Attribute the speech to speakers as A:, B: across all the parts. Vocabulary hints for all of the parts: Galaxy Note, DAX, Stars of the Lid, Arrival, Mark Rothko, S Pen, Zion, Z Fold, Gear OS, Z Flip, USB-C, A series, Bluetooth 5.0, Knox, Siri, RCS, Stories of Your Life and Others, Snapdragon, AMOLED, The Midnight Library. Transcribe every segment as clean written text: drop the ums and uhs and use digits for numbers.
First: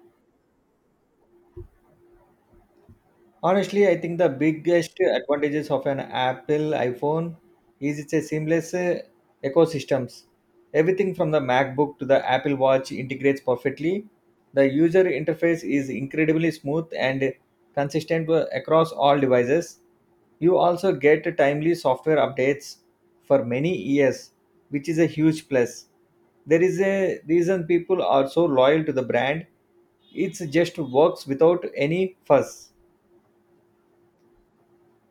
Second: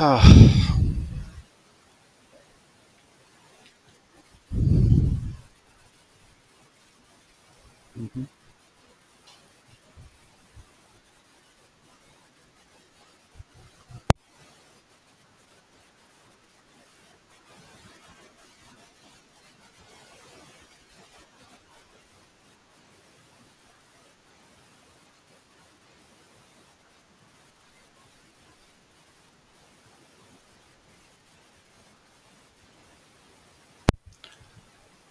A: Ah,
B: Honestly, I think the biggest advantages of an Apple iPhone is it's a
A: mhm.
B: seamless ecosystems. Everything from the MacBook to the Apple Watch integrates perfectly. The user interface is incredibly smooth and consistent across all devices. You also get timely software updates for many years, which is a huge plus. There is a reason people are so loyal to the brand. It just works without any fuss.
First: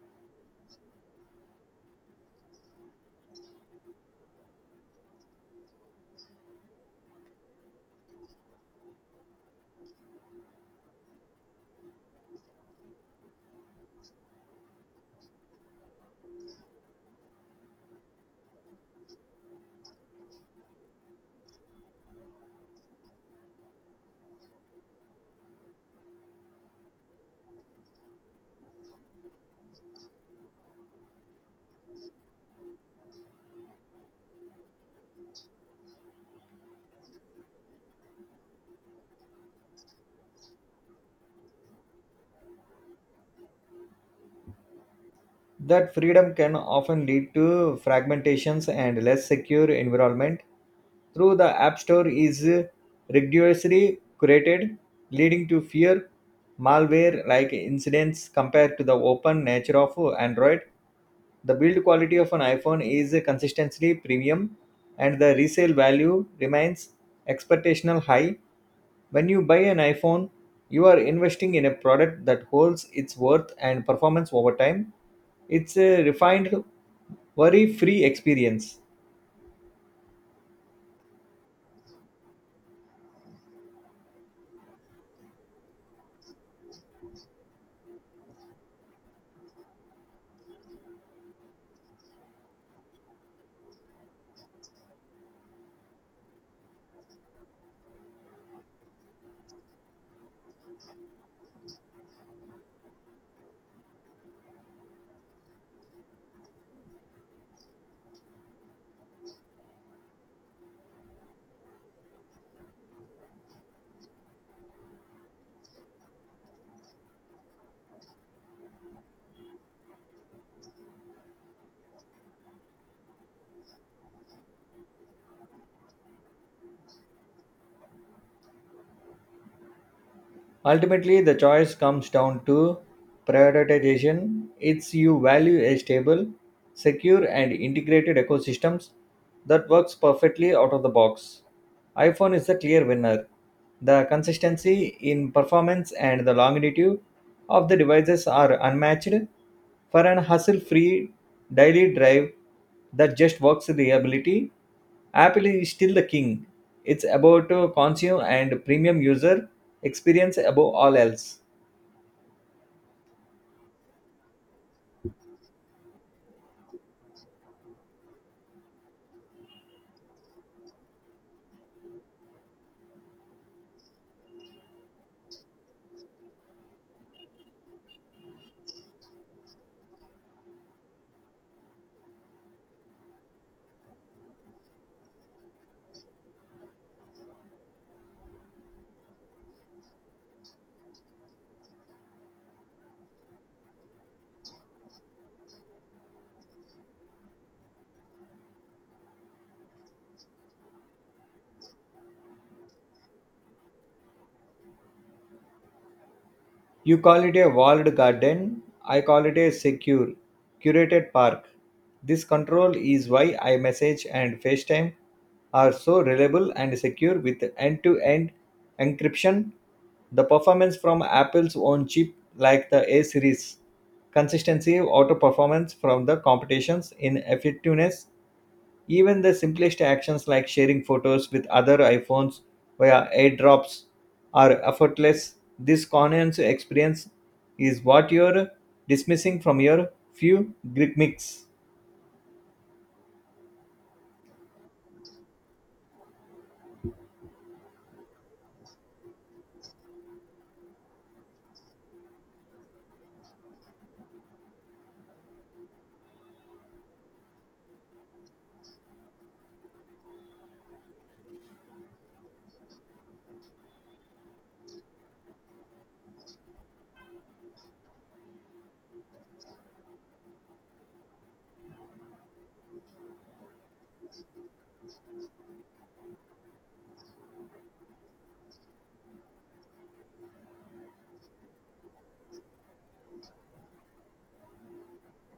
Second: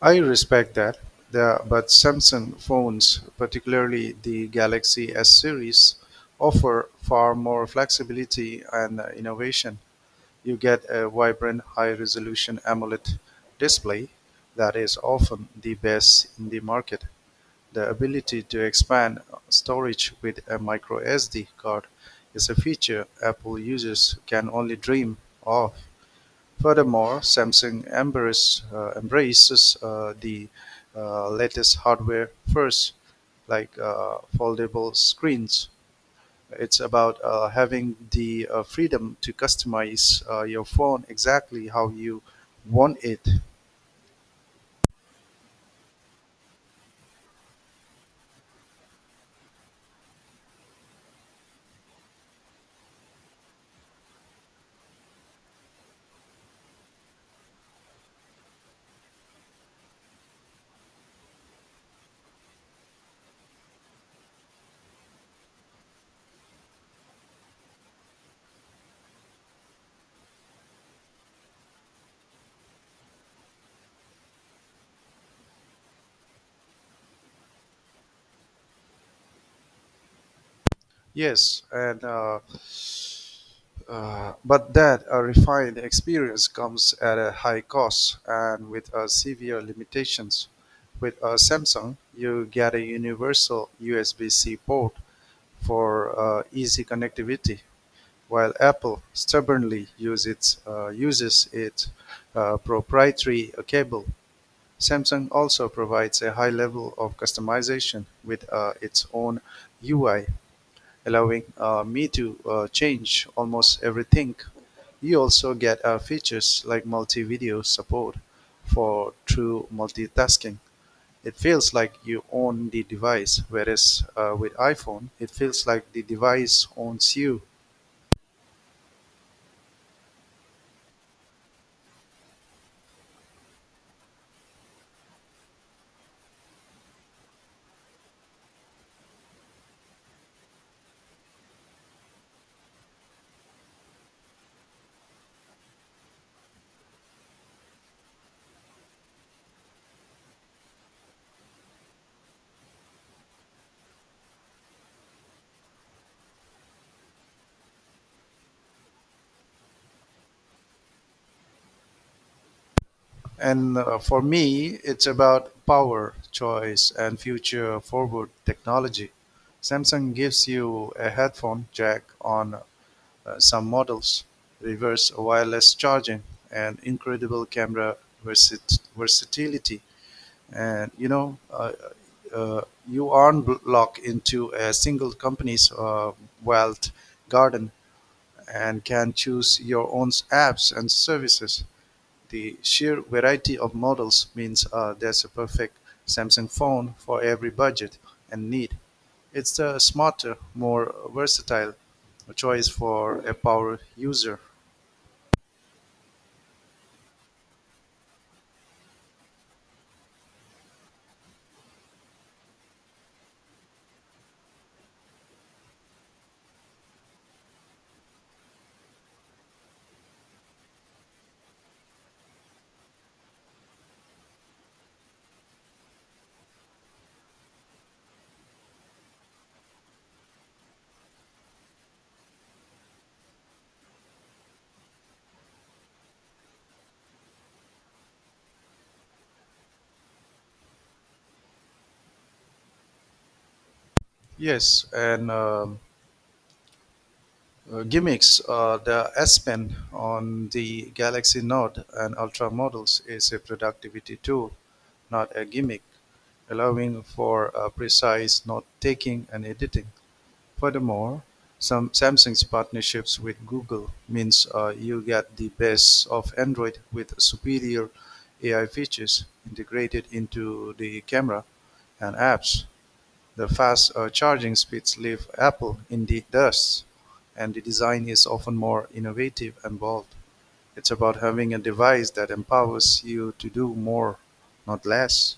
A: I respect that, but Samsung phones, particularly the Galaxy S series, offer far more flexibility and innovation. You get a vibrant high resolution AMOLED display that is often the best in the market. The ability to expand storage with a micro SD card is a feature Apple users can only dream of. Furthermore, Samsung embraces the latest hardware first, like foldable screens. It's about having the freedom to customize your phone exactly how you want it.
B: That freedom can often lead to fragmentations and less secure environment. Through the App Store is rigorously curated, leading to fear malware like incidents compared to the open nature of Android. The build quality of an iPhone is consistently premium and the resale value remains expectational high when you buy an iPhone, you are investing in a product that holds its worth and performance over time. It's a refined, worry free experience.
A: Yes, and but that a refined experience comes at a high cost and with severe limitations. With a Samsung, you get a universal USB-C port for easy connectivity, while Apple stubbornly uses its proprietary cable. Samsung also provides a high level of customization with its own UI, allowing me to change almost everything. You also get features like multi-video support for true multitasking. It feels like you own the device, whereas with iPhone, it feels like the device owns you.
B: Ultimately, the choice comes down to prioritization. It's you value a stable, secure, and integrated ecosystems that works perfectly out of the box. iPhone is the clear winner. The consistency in performance and the longevity of the devices are unmatched for an hassle-free daily drive that just works reliability Apple is still the king. It's about to consume and premium user experience above all else.
A: And for me, it's about power, choice, and future forward technology. Samsung gives you a headphone jack on some models, reverse wireless charging, and incredible camera versatility. And you know, uh, uh, you aren't locked into a single company's wealth garden and can choose your own apps and services. The sheer variety of models means there's a perfect Samsung phone for every budget and need. It's a smarter, more versatile choice for a power user.
B: You call it a walled garden, I call it a secure, curated park. This control is why iMessage and FaceTime are so reliable and secure with end to end encryption. The performance from Apple's own chip, like the A series, consistency, auto performance from the competitions in effectiveness Even the simplest actions like sharing photos with other iPhones via airdrops are effortless. This Conan's experience is what you're dismissing from your few gimmick mix.
A: Yes, and gimmicks, the S Pen on the Galaxy Note and Ultra models is a productivity tool, not a gimmick, allowing for precise note taking and editing. Furthermore, some Samsung's partnerships with Google means you get the best of Android with superior AI features integrated into the camera and apps. The fast charging speeds leave Apple in the dust, and the design is often more innovative and bold. It's about having a device that empowers you to do more, not less.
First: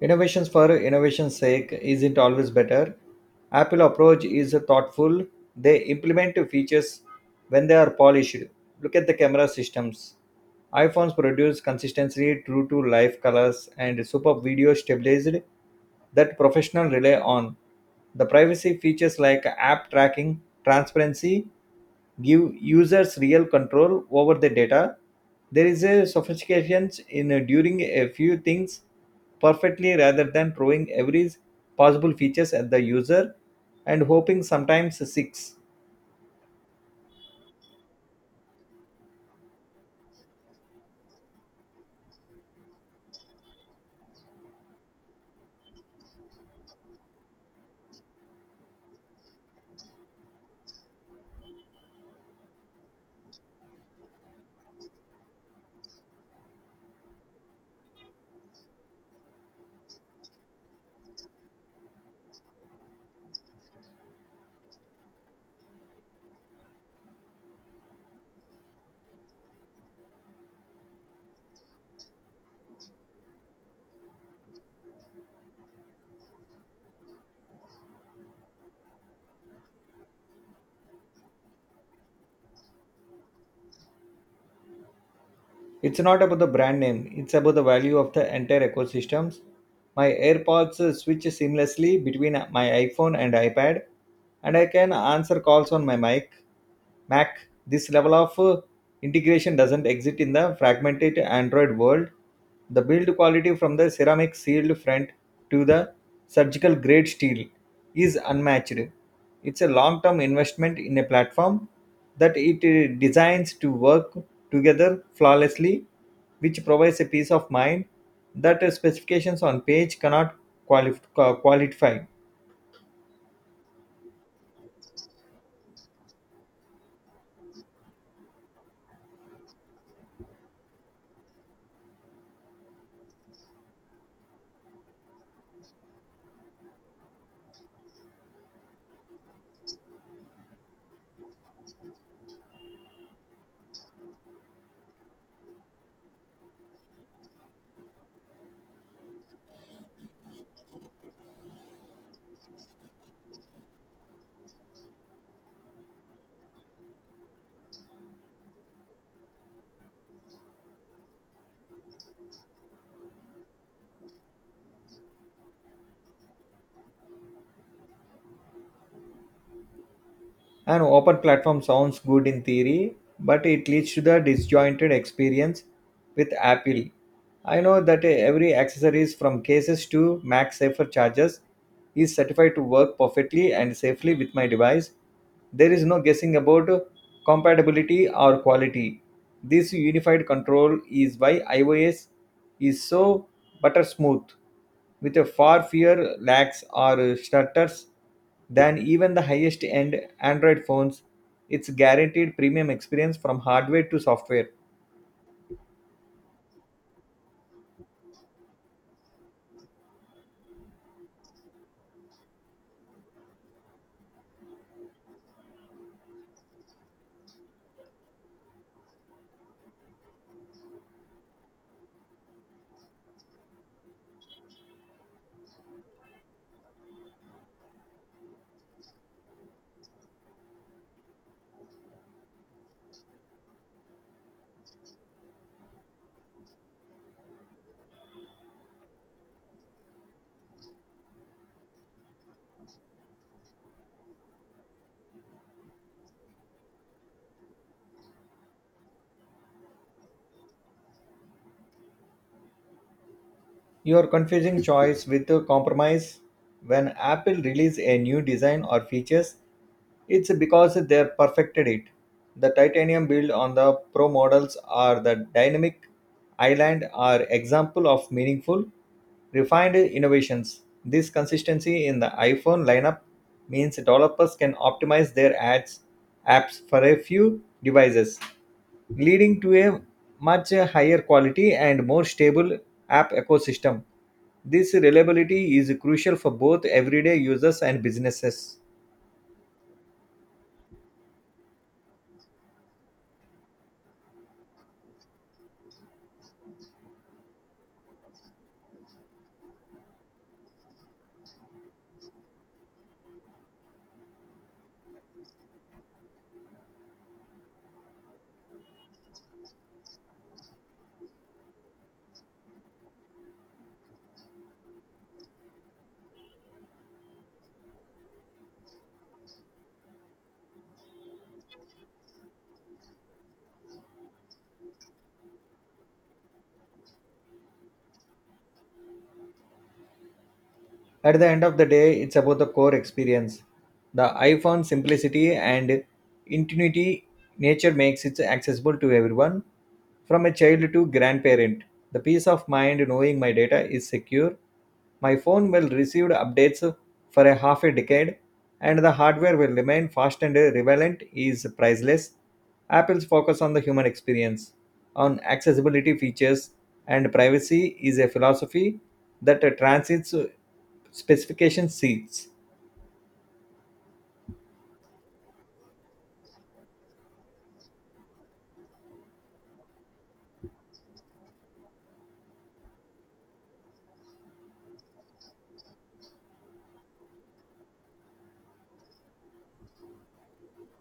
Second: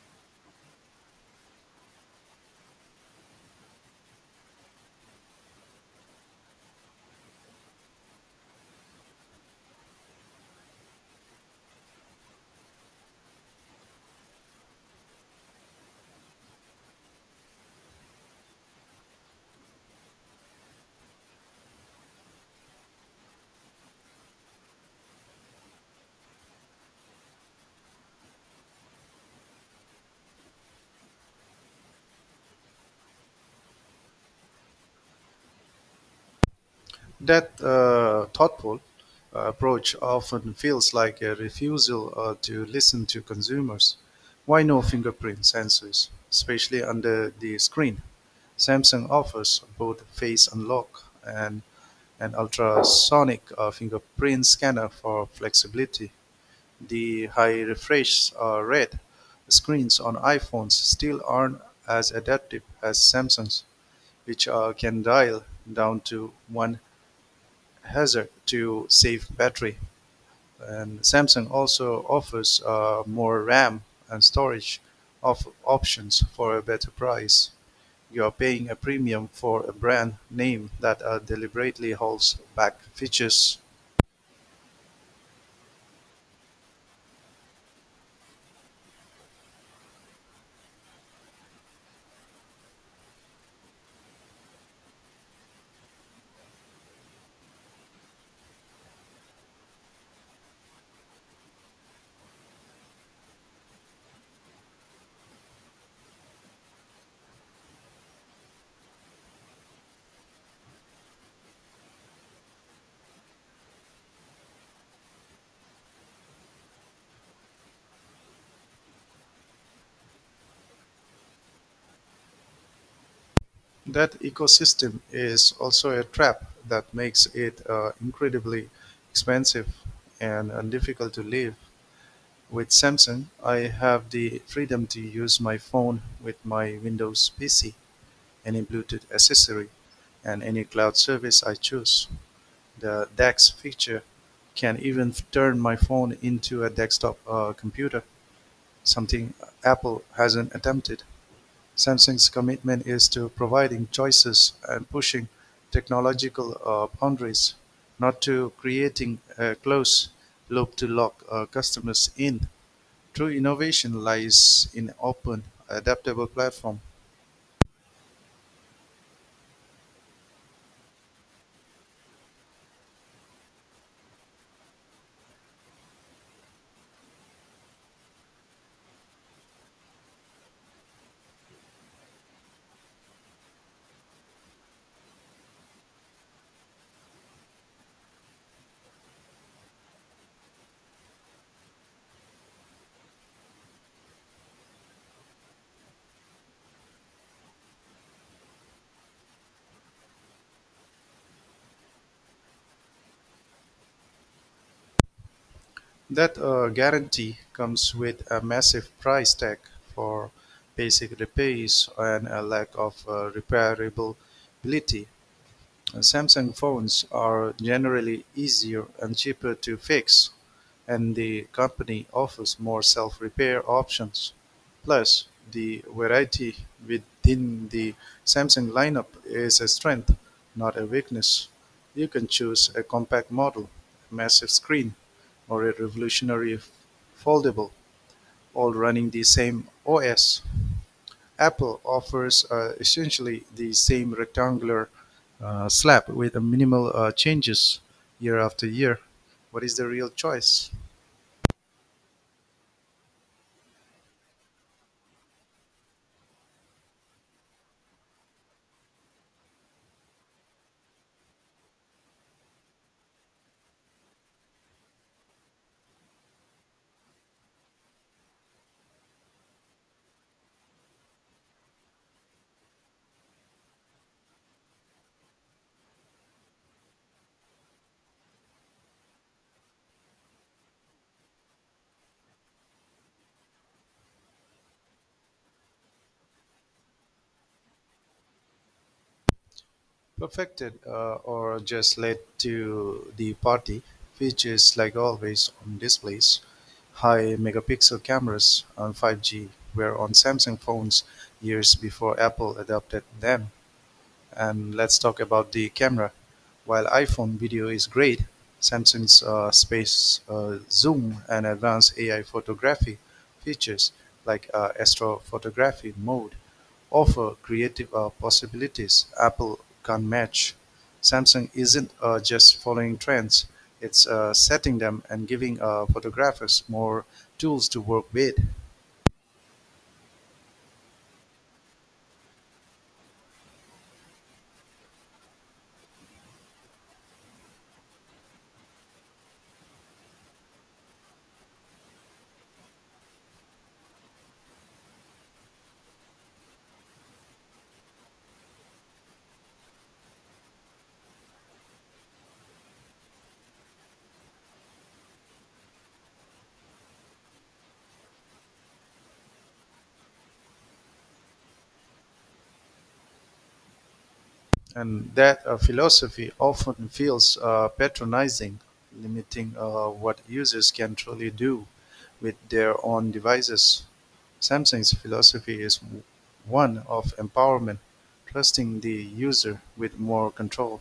B: Innovations for innovation's sake isn't always better. Apple approach is thoughtful. They implement features when they are polished. Look at the camera systems. iPhones produce consistency, true to life colors, and super video stabilized that professionals rely on. The privacy features like app tracking, transparency, give users real control over the data. There is a sophistication in doing a few things perfectly rather than throwing every possible features at the user and hoping sometimes six.
A: That thoughtful approach often feels like a refusal to listen to consumers. Why no fingerprint sensors, especially under the screen? Samsung offers both face unlock and an ultrasonic fingerprint scanner for flexibility. The high refresh rate screens on iPhones still aren't as adaptive as Samsung's, which can dial down to one hazard to save battery. And Samsung also offers more RAM and storage of options for a better price. You are paying a premium for a brand name that deliberately holds back features.
B: It's not about the brand name, it's about the value of the entire ecosystems. My AirPods switch seamlessly between my iPhone and iPad, and I can answer calls on my mic Mac. This level of integration doesn't exist in the fragmented Android world. The build quality from the ceramic sealed front to the surgical grade steel is unmatched. It's a long term investment in a platform that it designs to work together flawlessly, which provides a peace of mind that specifications on page cannot qualify.
A: That ecosystem is also a trap that makes it incredibly expensive and difficult to live. With Samsung, I have the freedom to use my phone with my Windows PC, any Bluetooth accessory, and any cloud service I choose. The Dex feature can even turn my phone into a desktop computer, something Apple hasn't attempted. Samsung's commitment is to providing choices and pushing technological boundaries, not to creating a closed loop to lock customers in. True innovation lies in open, adaptable platform.
B: An open platform sounds good in theory, but it leads to the disjointed experience with Apple. I know that every accessories from cases to Mac Safer chargers is certified to work perfectly and safely with my device. There is no guessing about compatibility or quality. This unified control is why iOS is so butter smooth with a far fewer lags or stutters than even the highest end Android phones. It's guaranteed premium experience from hardware to software.
A: That guarantee comes with a massive price tag for basic repairs and a lack of repairability. Samsung phones are generally easier and cheaper to fix, and the company offers more self-repair options. Plus, the variety within the Samsung lineup is a strength, not a weakness. You can choose a compact model, a massive screen, or a revolutionary foldable, all running the same OS. Apple offers essentially the same rectangular slab with a minimal changes year after year. What is the real choice?
B: You're confusing choice with a compromise. When Apple released a new design or features, it's because they perfected it. The titanium build on the Pro models or the dynamic island are example of meaningful, refined innovations. This consistency in the iPhone lineup means developers can optimize their ads apps for a few devices leading to a much higher quality and more stable app ecosystem. This reliability is crucial for both everyday users and businesses.
A: Perfected or just led to the party features like always on displays, high megapixel cameras, and 5G were on Samsung phones years before Apple adopted them. And let's talk about the camera. While iPhone video is great, Samsung's space zoom and advanced AI photography features like astrophotography mode offer creative possibilities Apple can't match. Samsung isn't just following trends, it's setting them and giving photographers more tools to work with.
B: At the end of the day, it's about the core experience. The iPhone simplicity and intuitive nature makes it accessible to everyone, from a child to grandparent. The peace of mind knowing my data is secure. My phone will receive updates for a half a decade, and the hardware will remain fast and relevant is priceless. Apple's focus on the human experience, on accessibility features, and privacy is a philosophy that transcends Specification seats.
A: And that philosophy often feels patronizing, limiting what users can truly do with their own devices. Samsung's philosophy is one of empowerment, trusting the user with more control,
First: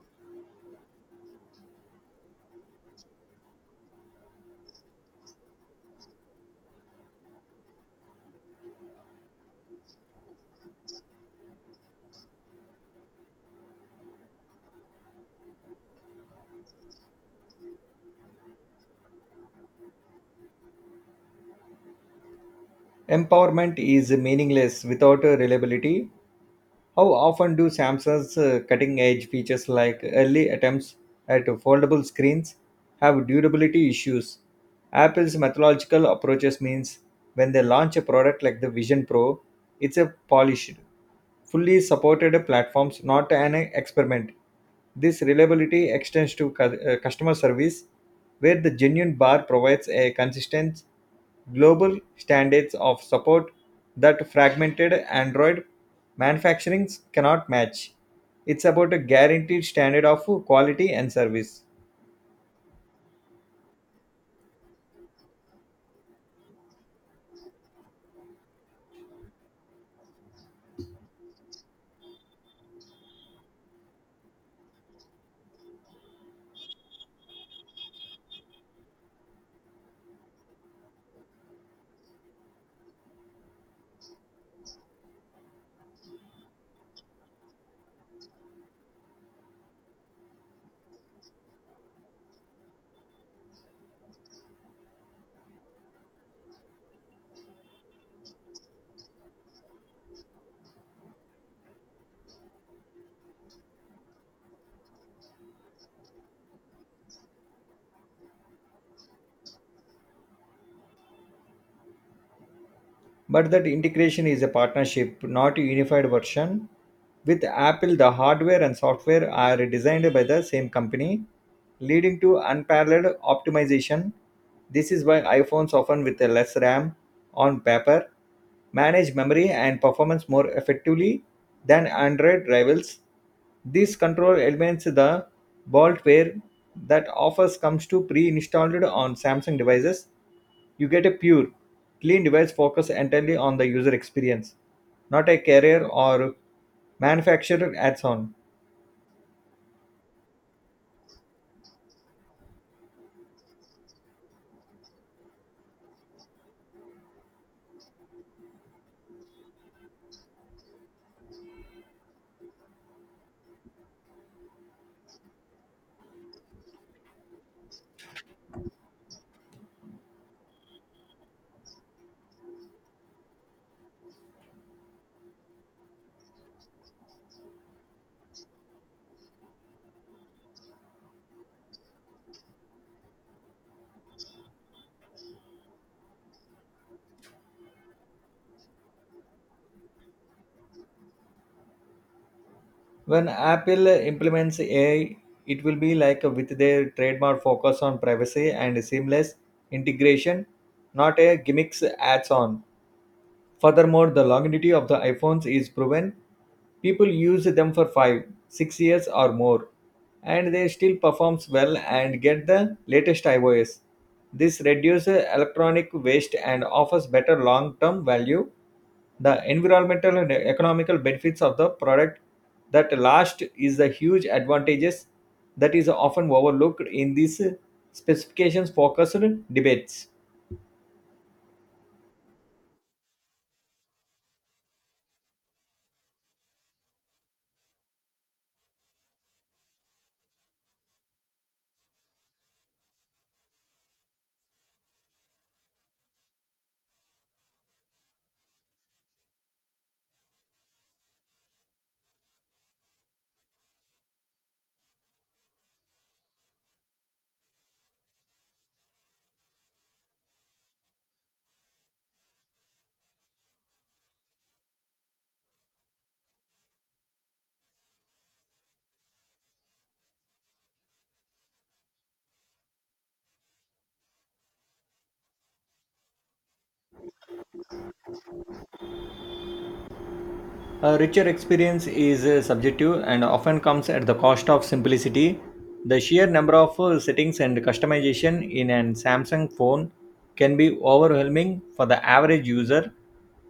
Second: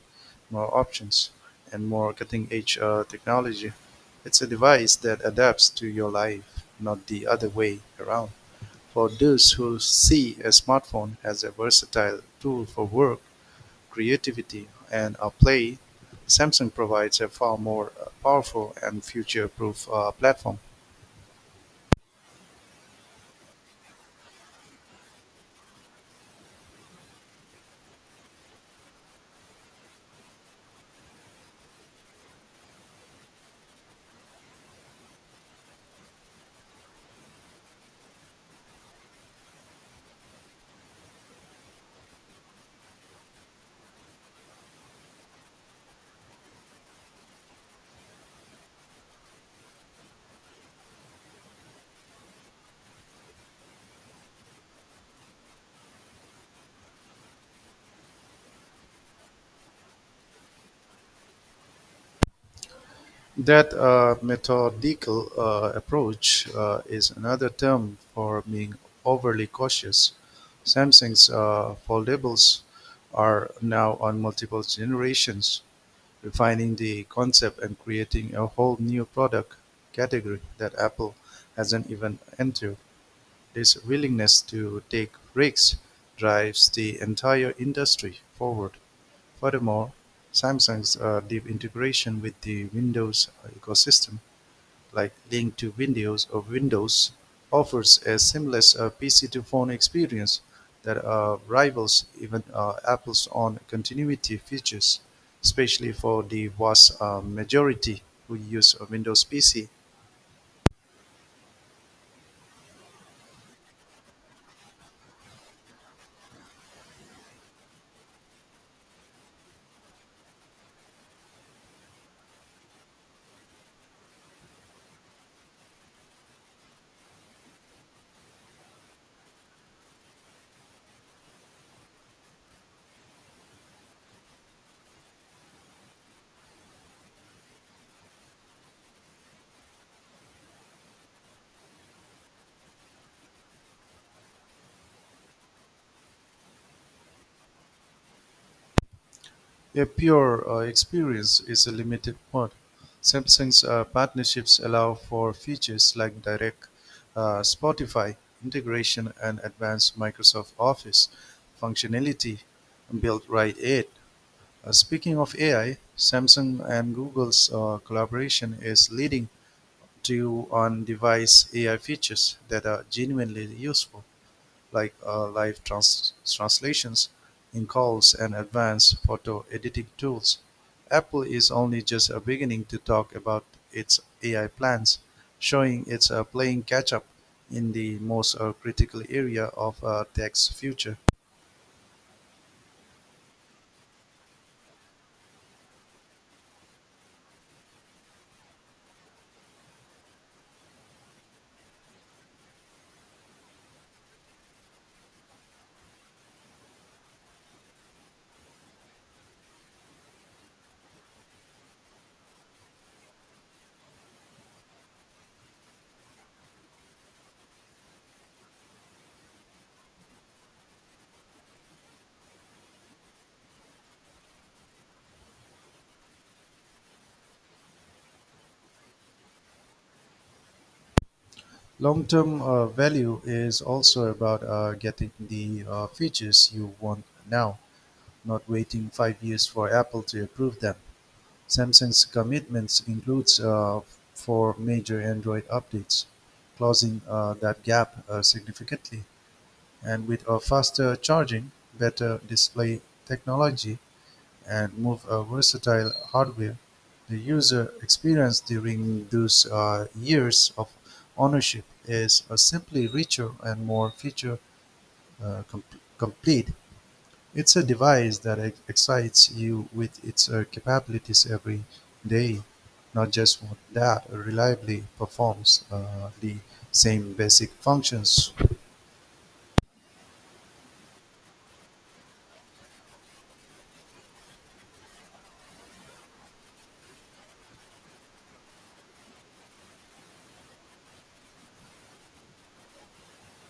A: more options, and more cutting edge technology. It's a device that adapts to your life, not the other way around. For those who see a smartphone as a versatile tool for work, creativity, and a play, Samsung provides a far more powerful and future-proof platform.
B: Empowerment is meaningless without reliability. How often do Samsung's cutting edge features like early attempts at foldable screens have durability issues? Apple's methodological approaches means when they launch a product like the Vision Pro, it's a polished, fully supported platforms, not an experiment. This reliability extends to customer service, where the genuine bar provides a consistent global standards of support that fragmented Android manufacturing cannot match. It's about a guaranteed standard of quality and service.
A: That methodical approach is another term for being overly cautious. Samsung's foldables are now on multiple generations, refining the concept and creating a whole new product category that Apple hasn't even entered. This willingness to take risks drives the entire industry forward. Furthermore, Samsung's deep integration with the Windows ecosystem, like Link to Windows or Windows, offers a seamless PC to phone experience that rivals even Apple's own continuity features, especially for the vast majority who use a Windows PC.
B: But that integration is a partnership, not a unified version. With Apple, the hardware and software are designed by the same company, leading to unparalleled optimization. This is why iPhones often with less RAM on paper manage memory and performance more effectively than Android rivals. This control eliminates the bloatware that often comes to pre-installed on Samsung devices. You get a pure, clean device focused entirely on the user experience, not a carrier or manufacturer add on
A: A pure experience is a limited mode. Samsung's partnerships allow for features like direct Spotify integration and advanced Microsoft Office functionality built right in. Speaking of AI, Samsung and Google's collaboration is leading to on device AI features that are genuinely useful like live translations in calls and advanced photo editing tools. Apple is only just beginning to talk about its AI plans, showing it's playing catch up in the most critical area of tech's future.
B: When Apple implements AI, it will be like with their trademark focus on privacy and seamless integration, not a gimmicks add on Furthermore, the longevity of the iPhones is proven. People use them for 5, 6 years or more and they still performs well and get the latest iOS. This reduces electronic waste and offers better long-term value. The environmental and economical benefits of the product that last is a huge advantages that is often overlooked in these specifications focused debates.
A: Long term value is also about getting the features you want now, not waiting 5 years for Apple to approve them. Samsung's commitments includes four major Android updates, closing that gap significantly. And with a faster charging, better display technology, and more versatile hardware, the user experience during those years of ownership is simply richer and more feature uh, com- complete. It's a device that excites you with its capabilities every day, not just one that reliably performs the same basic functions.
B: A richer experience is subjective and often comes at the cost of simplicity. The sheer number of settings and customization in an Samsung phone can be overwhelming for the average user.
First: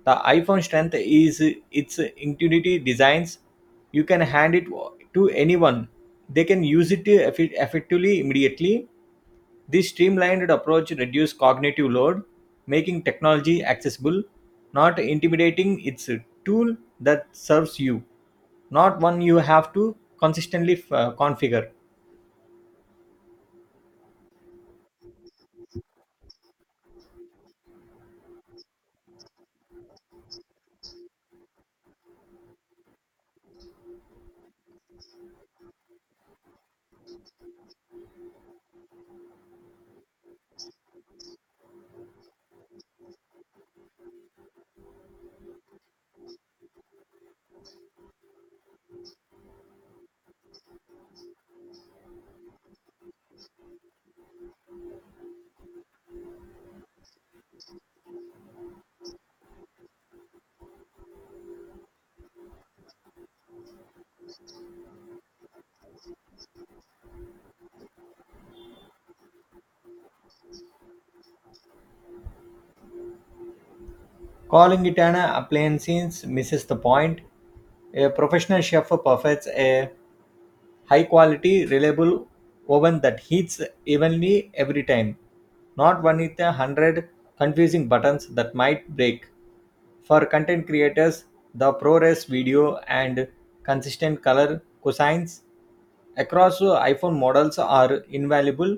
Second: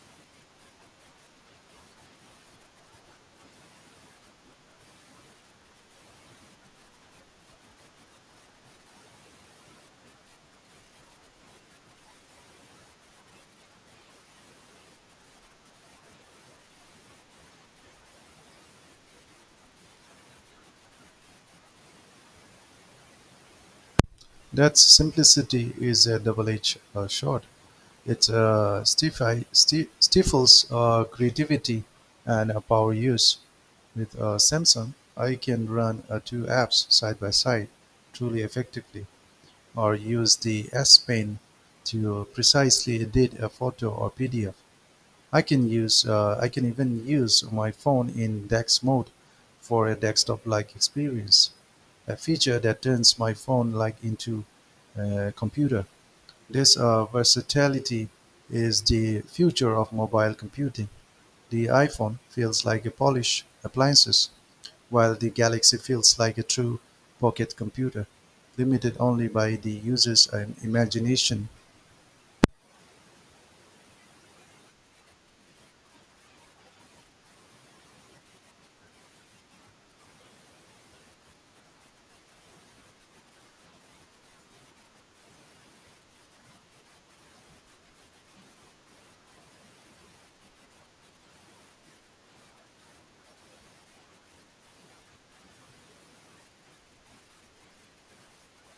B: The iPhone strength is its intuitive designs. You can hand it to anyone. They can use it effectively immediately this streamlined approach reduced cognitive load, making technology accessible, not intimidating. It's a tool that serves you, not one you have to consistently configure.
A: That simplicity is a double-edged sword. It stifles creativity and power use. With Samsung, I can run two apps side by side truly effectively, or use the S Pen to precisely edit a photo or PDF. I can even use my phone in DeX mode for a desktop-like experience, a feature that turns my phone like into a computer. This versatility is the future of mobile computing. The iPhone feels like a polished appliances while the Galaxy feels like a true pocket computer, limited only by the user's imagination.
B: Calling it an appliance misses the point. A professional chef perfects a high quality, reliable oven that heats evenly every time, not one with a hundred confusing buttons that might break. For content creators, the ProRes video and consistent color cosines across iPhone models are invaluable.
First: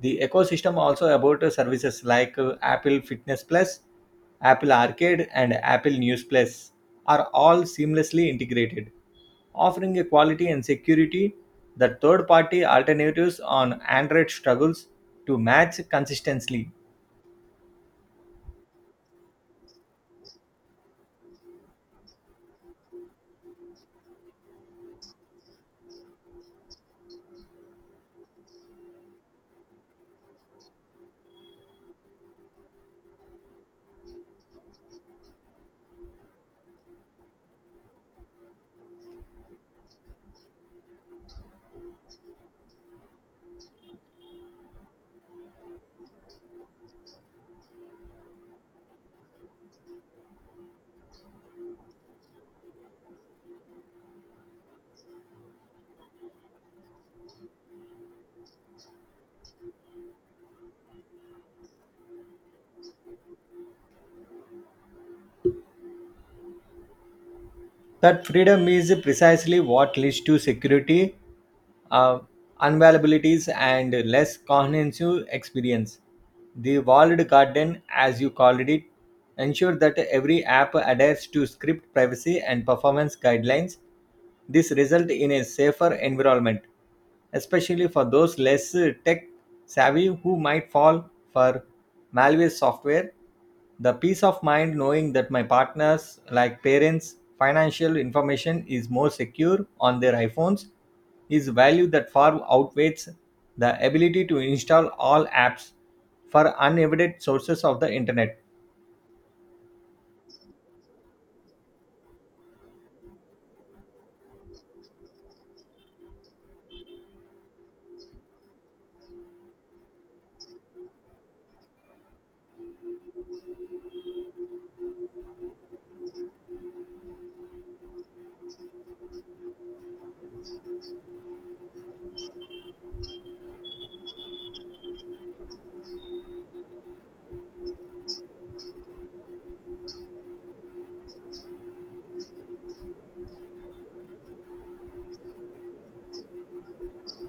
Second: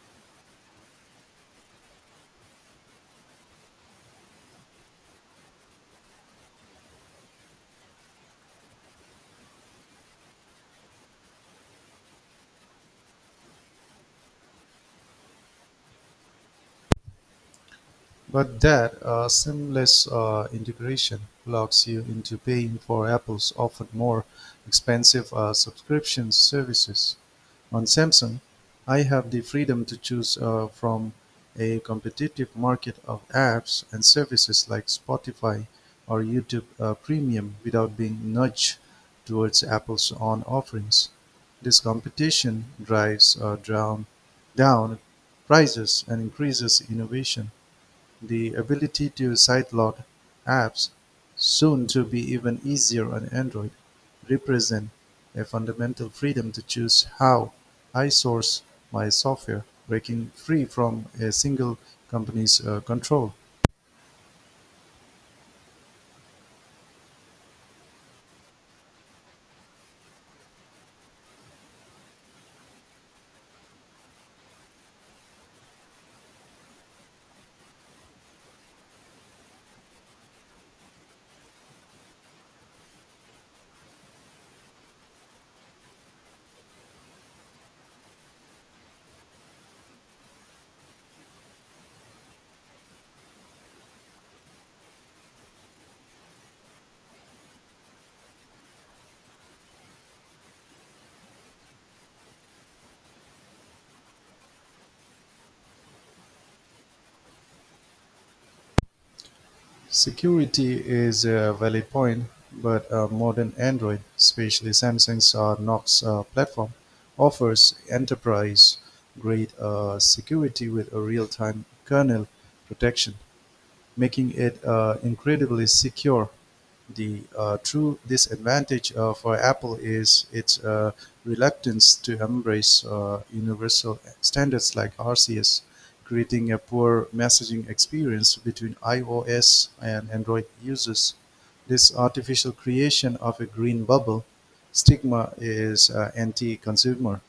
B: The ecosystem also about services like Apple Fitness Plus Apple Arcade and Apple News Plus are all seamlessly integrated, offering a quality and security that third party alternatives on Android struggles to match consistently.
A: But that seamless integration locks you into paying for Apple's often more expensive subscription services. On Samsung, I have the freedom to choose from a competitive market of apps and services like Spotify or YouTube Premium without being nudged towards Apple's own offerings. This competition drives down prices and increases innovation. The ability to sideload apps, soon to be even easier on Android, represent a fundamental freedom to choose how I source my software, breaking free from a single company's control.
B: That freedom is precisely what leads to security, uh, unavailabilities, and less comprehensive experience. The walled garden, as you called it, ensures that every app adheres to script privacy and performance guidelines This results in a safer environment, especially for those less tech savvy who might fall for malware software. The peace of mind knowing that my partners, like parents, financial information is more secure on their iPhones is value that far outweighs the ability to install all apps for unevited sources of the internet.
A: Security is a valid point, but modern Android, especially Samsung's Knox platform, offers enterprise grade security with a real time kernel protection, making it incredibly secure. The true disadvantage for Apple is its reluctance to embrace universal standards like RCS, creating a poor messaging experience between iOS and Android users. This artificial creation of a green bubble stigma is anti consumer.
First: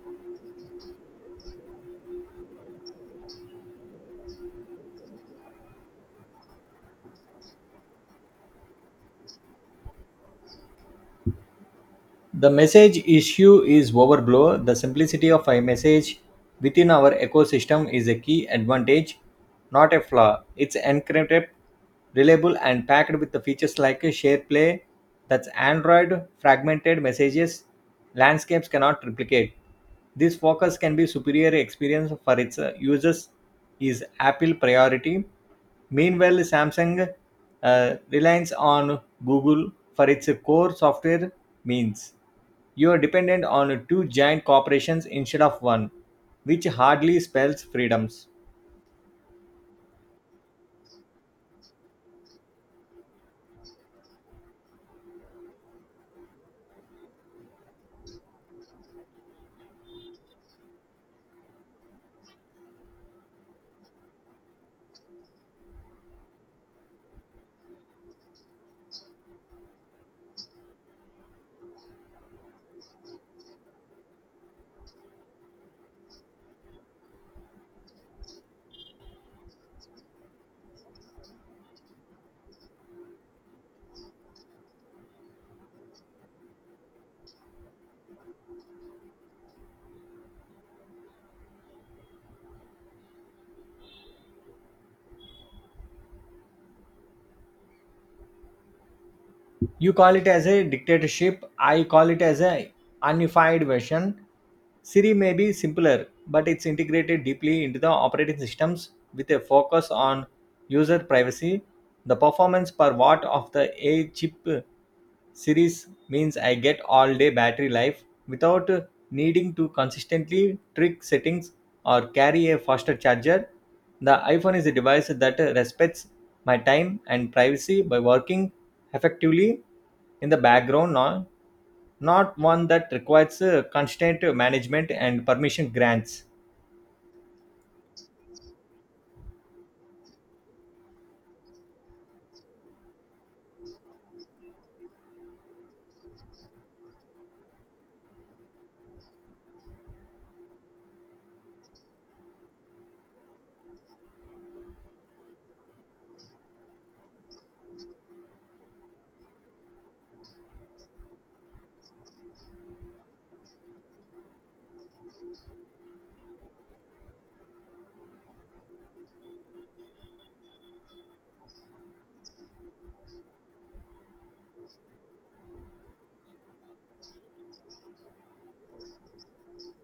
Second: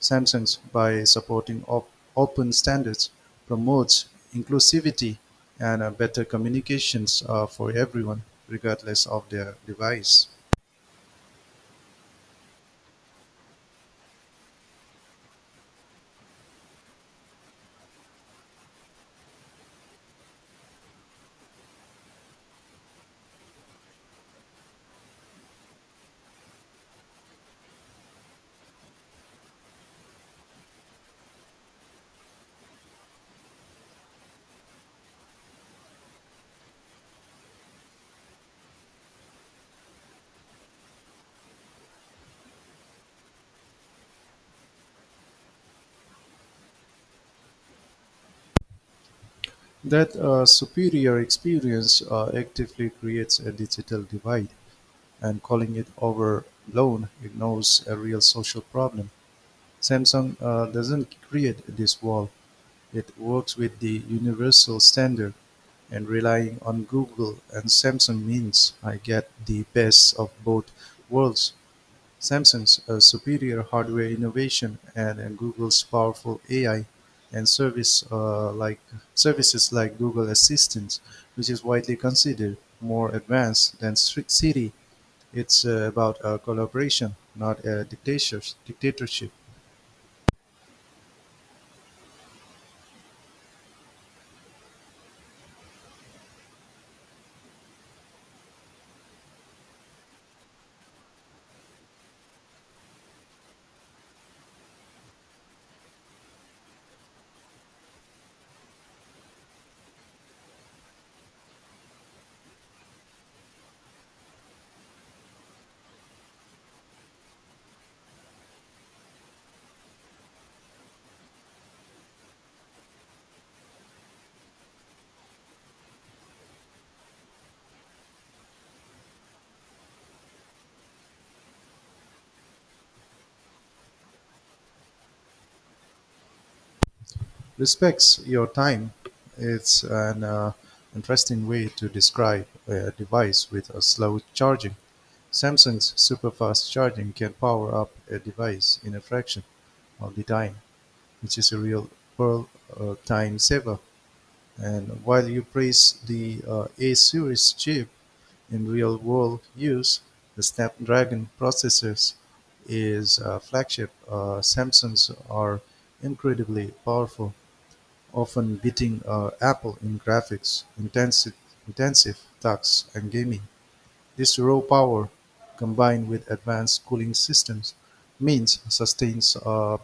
A: Samsung, by supporting open standards, promotes inclusivity and better communications for everyone, regardless of their device.
B: The message issue is overblown. The simplicity of a message within our ecosystem is a key advantage, not a flaw. It's encrypted, reliable, and packed with the features like SharePlay, that's Android, fragmented messages, landscapes cannot replicate. This focus can be superior experience for its users is Apple priority. Meanwhile, Samsung reliance on Google for its core software means. You are dependent on two giant corporations instead of one, which hardly spells freedoms.
A: That superior experience actively creates a digital divide, and calling it overblown ignores a real social problem. Samsung doesn't create this wall, it works with the universal standard, and relying on Google and Samsung means I get the best of both worlds. Samsung's superior hardware innovation and Google's powerful AI and services like Google Assistant, which is widely considered more advanced than Siri. It's about collaboration, not a dictatorship.
B: You call it as a dictatorship, I call it as a unified version. Siri may be simpler, but it's integrated deeply into the operating systems with a focus on user privacy. The performance per watt of the A chip series means I get all day battery life without needing to consistently trick settings or carry a faster charger. The iPhone is a device that respects my time and privacy by working effectively in the background, not one that requires constant management and permission grants.
A: Respects your time. It's an interesting way to describe a device with a slow charging. Samsung's superfast charging can power up a device in a fraction of the time, which is a real pearl time saver. And while you praise the A series chip in real world use, the Snapdragon processors is a flagship. Samsungs are incredibly powerful, often beating Apple in graphics-intensive tasks and gaming. This raw power, combined with advanced cooling systems, means sustains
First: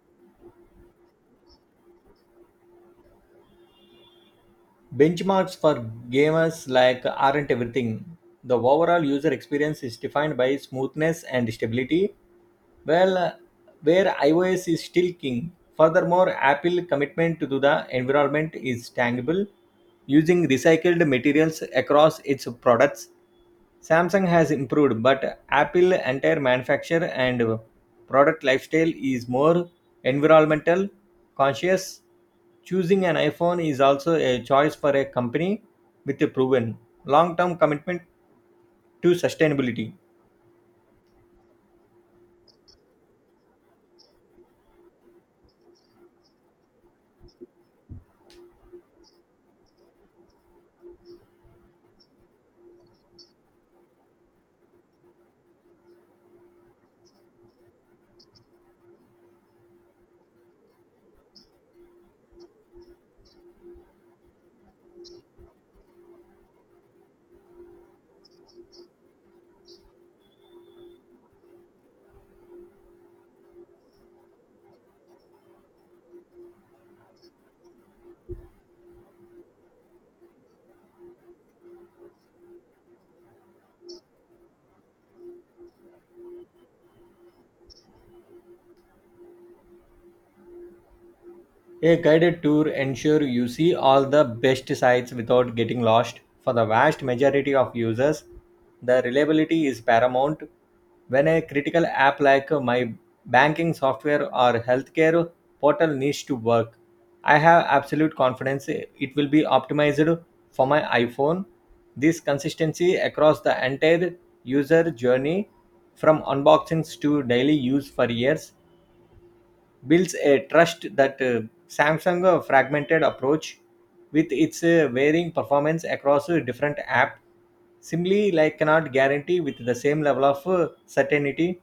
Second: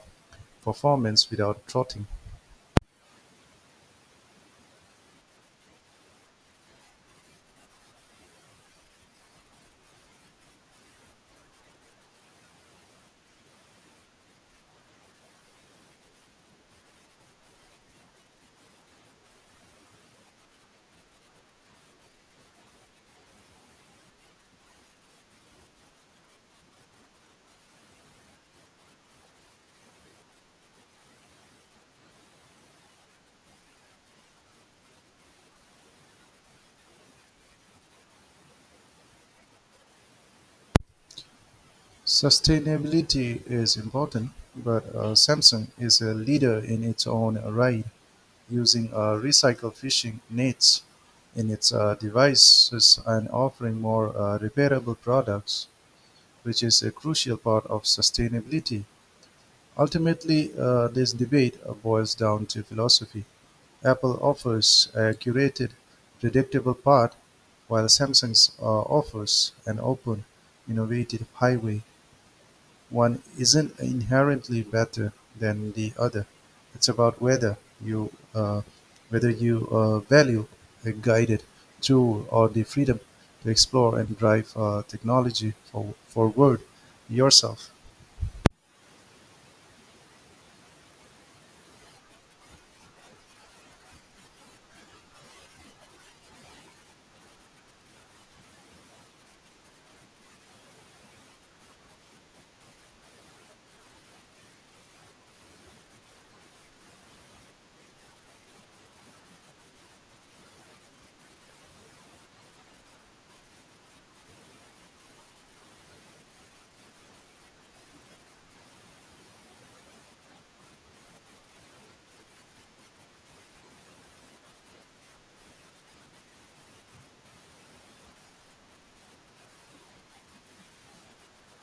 A: performance without throttling.
B: Benchmarks for gamers like aren't everything. The overall user experience is defined by smoothness and stability well, where iOS is still king. Furthermore, Apple commitment to the environment is tangible, using recycled materials across its products. Samsung has improved, but Apple entire manufacture and product lifestyle is more environmental conscious. Choosing an iPhone is also a choice for a company with a proven long-term commitment to sustainability.
A: Sustainability is important, but Samsung is a leader in its own right, using recycled fishing nets in its devices and offering more repairable products, which is a crucial part of sustainability. Ultimately, this debate boils down to philosophy. Apple offers a curated, predictable path, while Samsung offers an open, innovative highway. One isn't inherently better than the other. It's about you uh, whether you value a guided tool or the freedom to explore and drive technology forward yourself.
B: A guided tour ensures you see all the best sites without getting lost. For the vast majority of users, the reliability is paramount. When a critical app like my banking software or healthcare portal needs to work, I have absolute confidence it will be optimized for my iPhone. This consistency across the entire user journey from unboxings to daily use for years builds a trust that Samsung fragmented approach with its varying performance across different app simply like cannot guarantee with the same level of certainty.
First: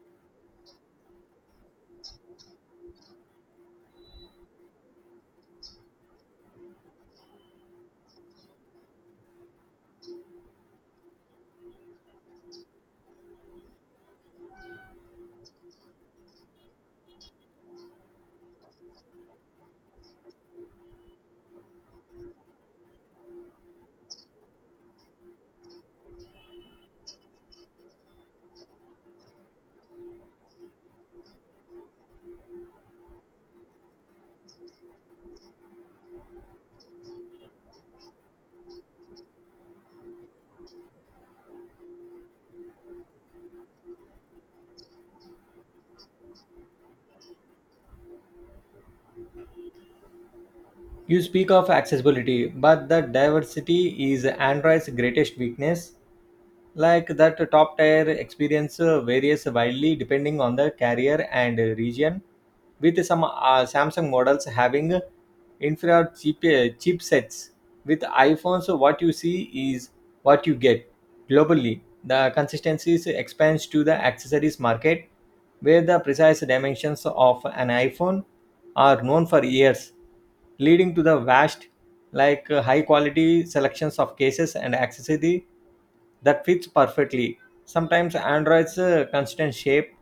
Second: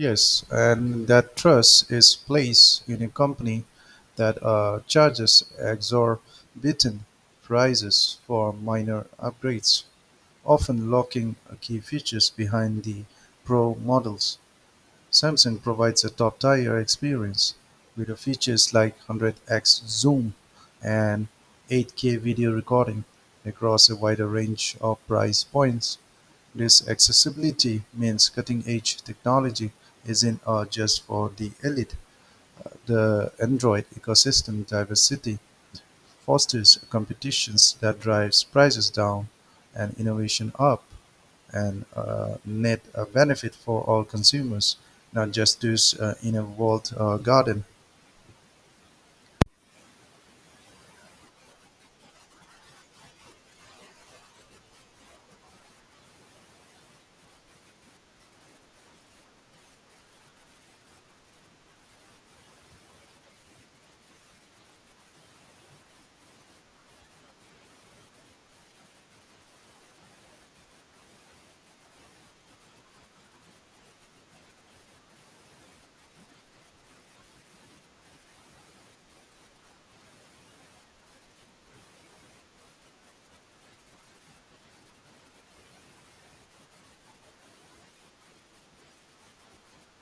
A: Yes, and that trust is placed in a company that charges exorbitant prices for minor upgrades, often locking key features behind the Pro models. Samsung provides a top tier experience with features like 100x zoom and 8K video recording across a wider range of price points. This accessibility means cutting-edge technology isn't just for the elite. The Android ecosystem diversity fosters competitions that drives prices down and innovation up and net a benefit for all consumers, not just those in a walled garden.
B: You speak of accessibility, but the diversity is Android's greatest weakness, like that top tier experience varies widely depending on the carrier and region, with some Samsung models having infrared chipsets. With iPhones, what you see is what you get globally. The consistency expands to the accessories market, where the precise dimensions of an iPhone are known for years, leading to the vast high quality selections of cases and accessory that fits perfectly. Sometimes Android's constant shape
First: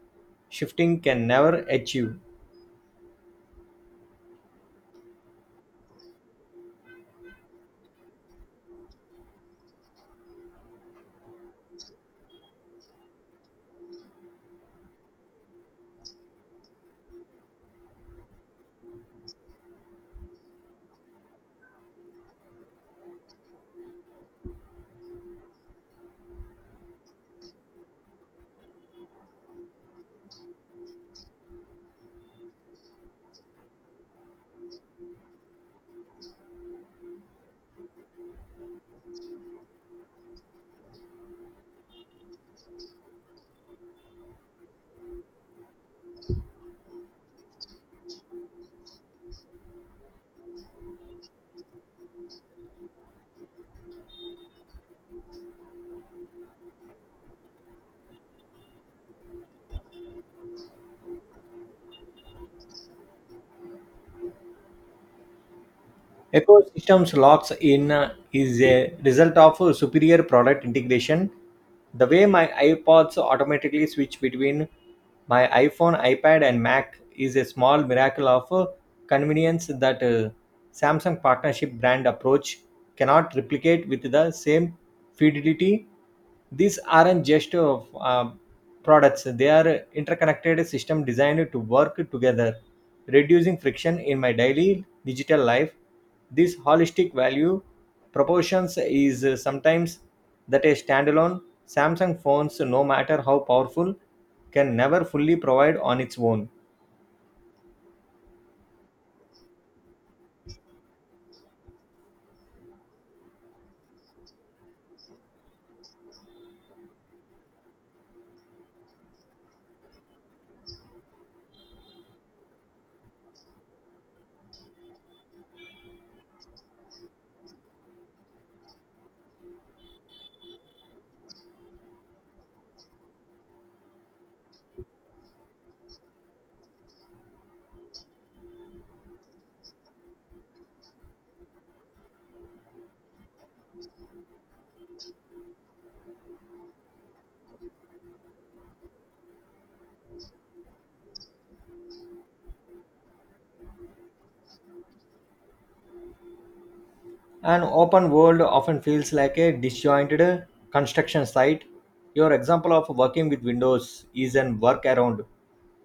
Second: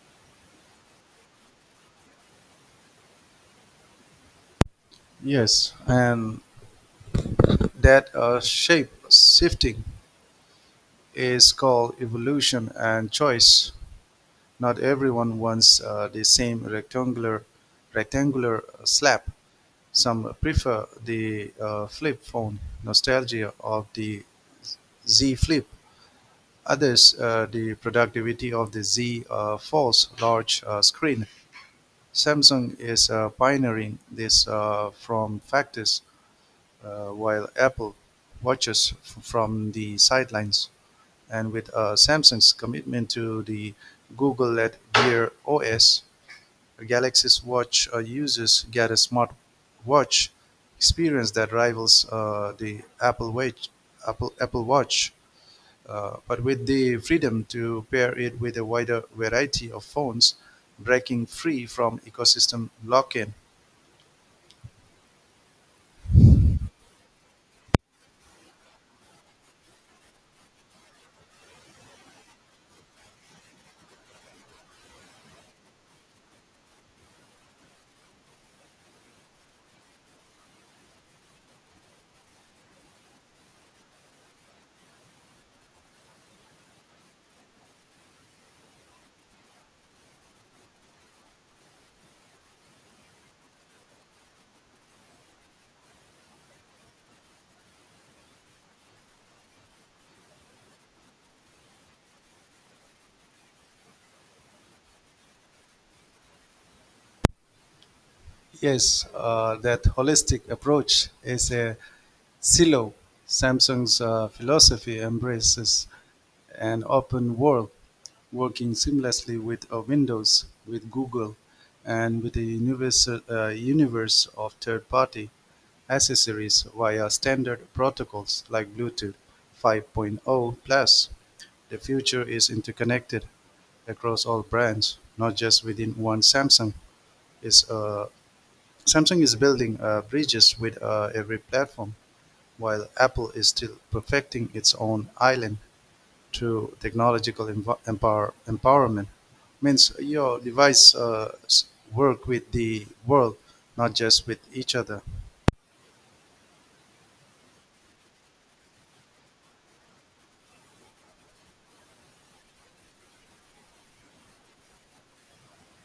B: shifting can never achieve.
A: Yes, and that shape shifting is called evolution and choice. Not everyone wants the same rectangular slab. Some prefer the flip phone nostalgia of the Z Flip. Others, the productivity of the Z Fold's large screen. Samsung is pioneering this from factories, while Apple watches from the sidelines. And with Samsung's commitment to the Google-led Gear OS, Galaxy's Watch users get a smart watch experience that rivals the Apple Watch but with the freedom to pair it with a wider variety of phones, breaking free from ecosystem lock-in.
B: Ecosystems locks in is a result of superior product integration. The way my iPods automatically switch between my iPhone, iPad, and Mac is a small miracle of convenience that Samsung partnership brand approach cannot replicate with the same fidelity. These aren't just products, they are interconnected system designed to work together, reducing friction in my daily digital life. This holistic value proportions is sometimes that a standalone Samsung phones, no matter how powerful, can never fully provide on its own.
A: Yes, that holistic approach is a silo. Samsung's philosophy embraces an open world working seamlessly with Windows, with Google, and with a universe of third-party accessories via standard protocols like Bluetooth 5.0 plus. The future is interconnected across all brands, not just within one Samsung. Is Samsung is building bridges with every platform, while Apple is still perfecting its own island to technological empowerment means your device work with the world, not just with each other.
B: An open world often feels like a disjointed construction site. Your example of working with Windows is an workaround,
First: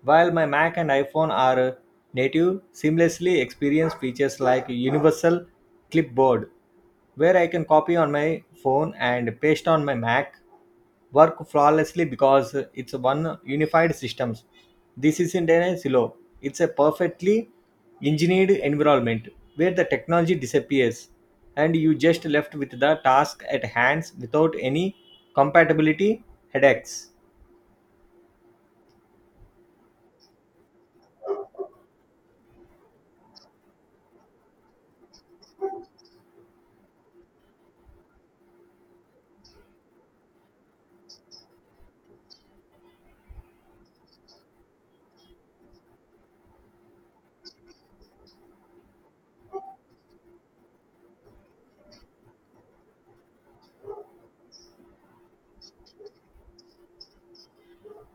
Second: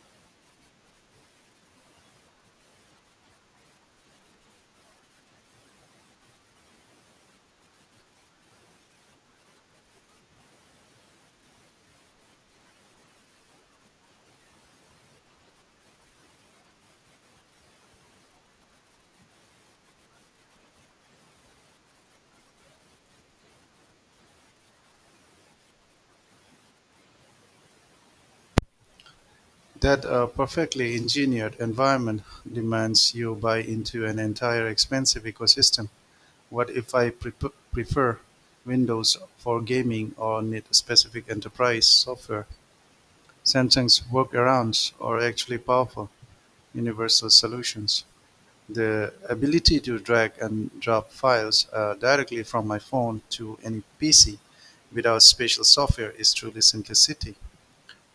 B: while my Mac and iPhone are native, seamlessly experience features like universal clipboard, where I can copy on my phone and paste on my Mac work flawlessly because it's one unified systems. This isn't a silo. It's a perfectly engineered environment where the technology disappears and you just left with the task at hand without any compatibility headaches.
A: That perfectly engineered environment demands you buy into an entire expensive ecosystem. What if I prefer Windows for gaming or need specific enterprise software? Samsung's workarounds are actually powerful, universal solutions. The ability to drag and drop files directly from my phone to any PC without special software is truly simplicity.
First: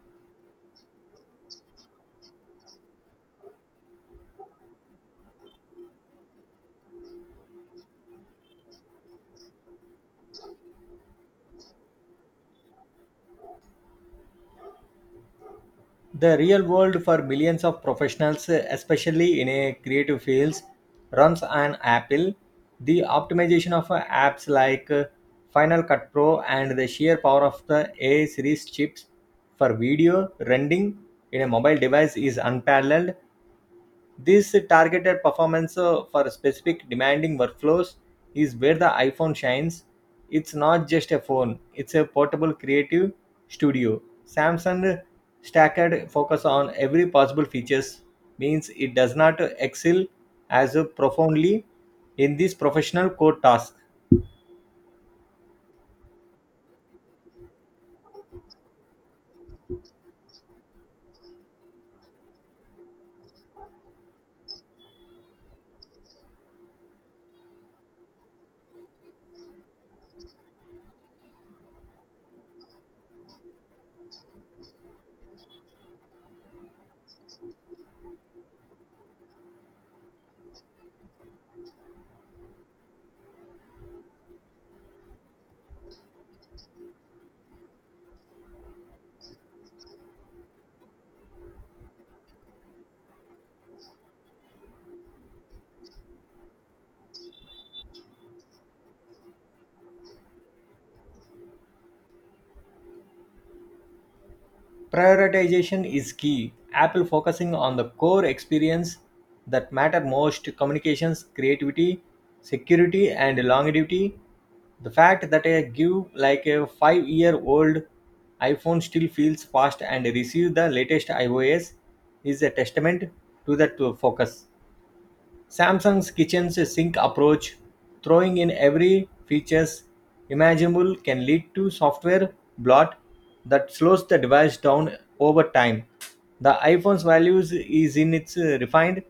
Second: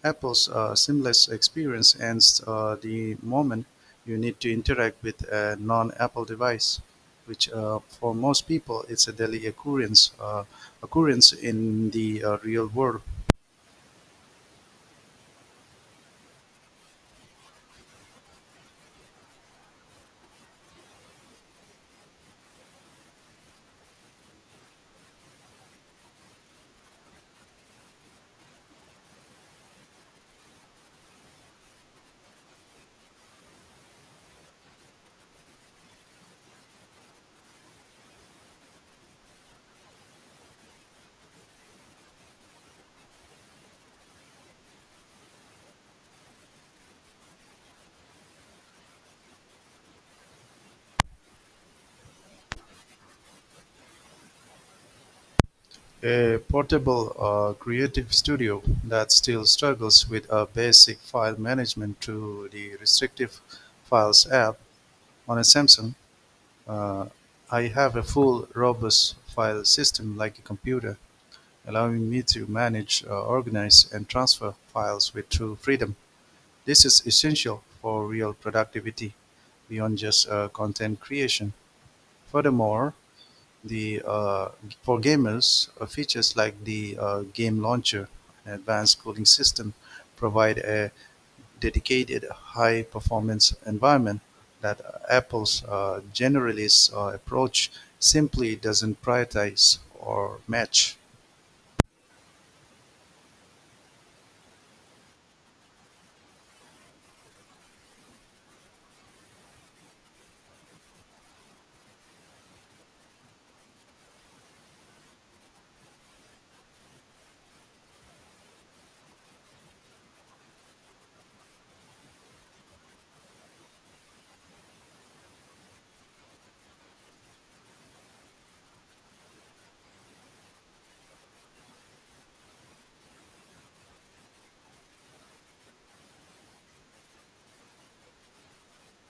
A: Apple's seamless experience ends the moment you need to interact with a non-Apple device, which for most people it's a daily occurrence in the real world.
B: The real world for millions of professionals, especially in a creative fields, runs on Apple. The optimization of apps like Final Cut Pro and the sheer power of the A series chips for video rendering in a mobile device is unparalleled. This targeted performance for specific demanding workflows is where the iPhone shines. It's not just a phone, it's a portable creative studio. Samsung stacked focus on every possible features means it does not excel as profoundly in this professional core task.
A: A portable or creative studio that still struggles with a basic file management to the restrictive files app on a Samsung, uh, I have a full robust file system like a computer, allowing me to manage, organize, and transfer files with true freedom. This is essential for real productivity beyond just content creation. Furthermore, the for gamers, features like the Game Launcher and advanced cooling system provide a dedicated high-performance environment that Apple's generalist approach simply doesn't prioritize or match.
B: Prioritization is key. Apple focusing on the core experience that matter most communications, creativity, security, and longevity. The fact that a give like a 5-year old iPhone still feels fast and receive the latest iOS is a testament to that focus. Samsung's kitchen sink approach, throwing in every features imaginable, can lead to software bloat that slows the device down over time. The iPhone's values is in its refined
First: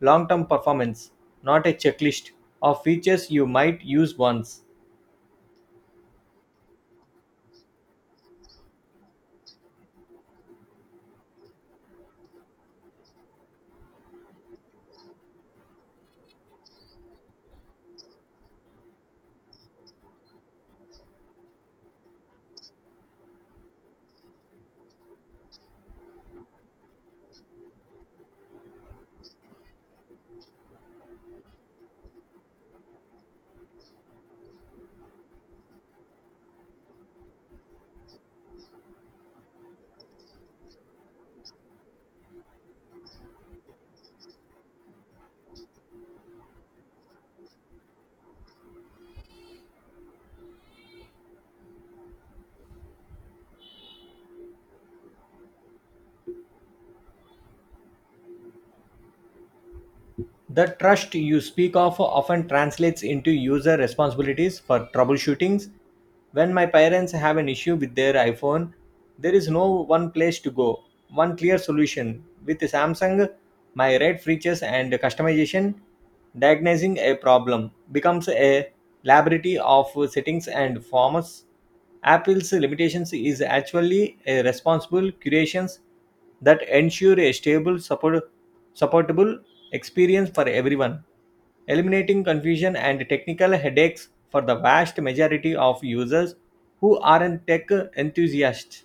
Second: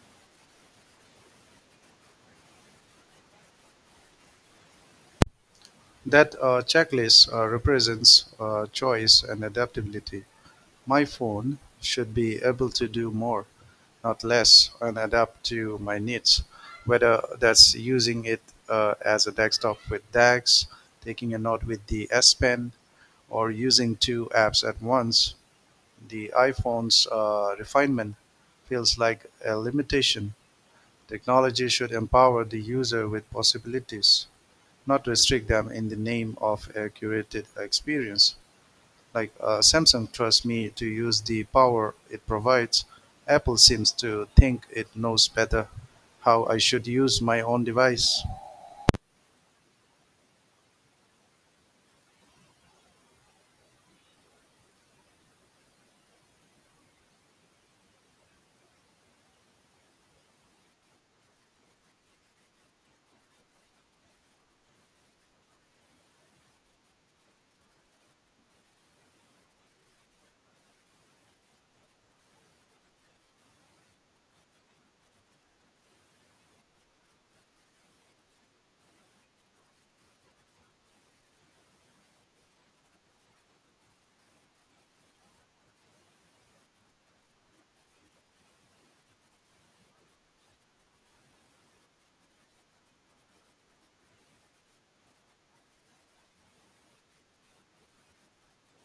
B: long-term performance, not a checklist of features you might use once.
A: That checklist represents choice and adaptability. My phone should be able to do more, not less, and adapt to my needs, whether that's using it as a desktop with DAX, taking a note with the S Pen, or using two apps at once. The iPhone's refinement feels like a limitation. Technology should empower the user with possibilities, not restrict them in the name of a curated experience like Samsung trusts me to use the power it provides. Apple seems to think it knows better how I should use my own device,
B: The trust you speak of often translates into user responsibilities for troubleshootings. When my parents have an issue with their iPhone, there is no one place to go, one clear solution. With Samsung, my red features and customization, diagnosing a problem becomes a library of settings and forms. Apple's limitations is actually a responsible curations that ensure a stable, supportable experience for everyone, eliminating confusion and technical headaches for the vast majority of users who aren't tech enthusiasts.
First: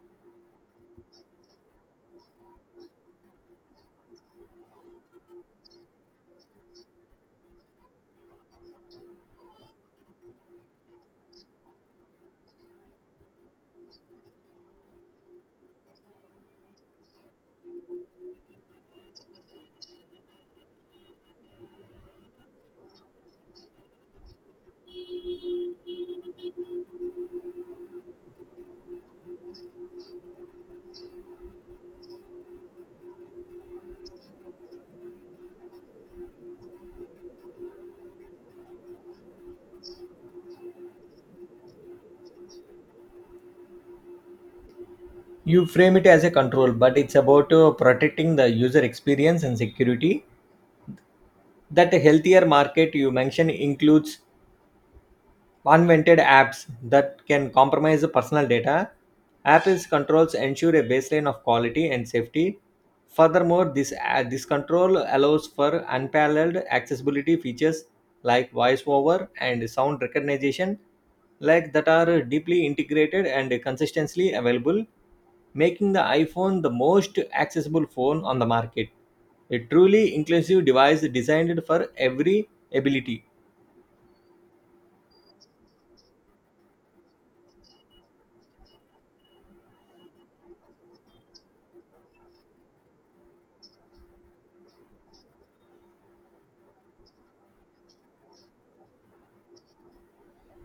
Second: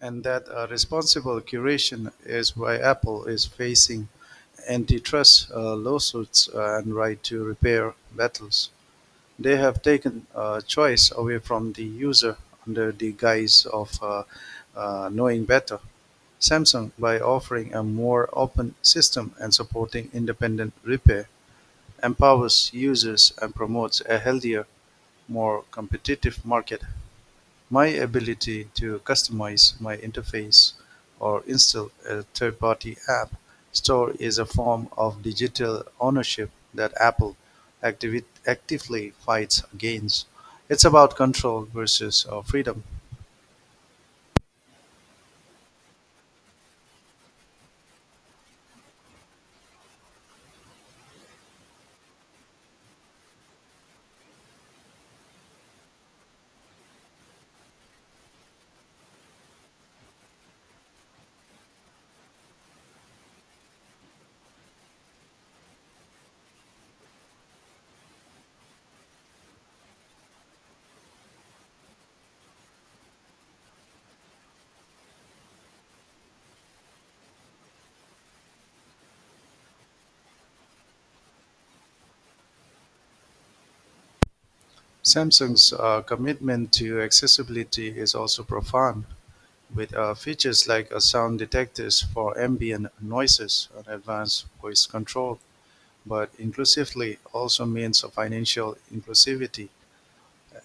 A: and that responsible curation is why Apple is facing antitrust lawsuits and right to repair battles. They have taken choice away from the user under the guise of knowing better. Samsung, by offering a more open system and supporting independent repair, empowers users and promotes a healthier, more competitive market. My ability to customize my interface or install a third-party app store is a form of digital ownership that Apple actively fights against. It's about control versus freedom.
B: You frame it as a control, but it's about protecting the user experience and security. That healthier market you mentioned includes unwanted apps that can compromise the personal data. Apple's controls ensure a baseline of quality and safety. Furthermore, this control allows for unparalleled accessibility features like voiceover and sound recognition, like that are deeply integrated and consistently available, making the iPhone the most accessible phone on the market. A truly inclusive device designed for every ability.
A: Samsung's commitment to accessibility is also profound, with features like sound detectors for ambient noises and advanced voice control. But inclusively also means financial inclusivity.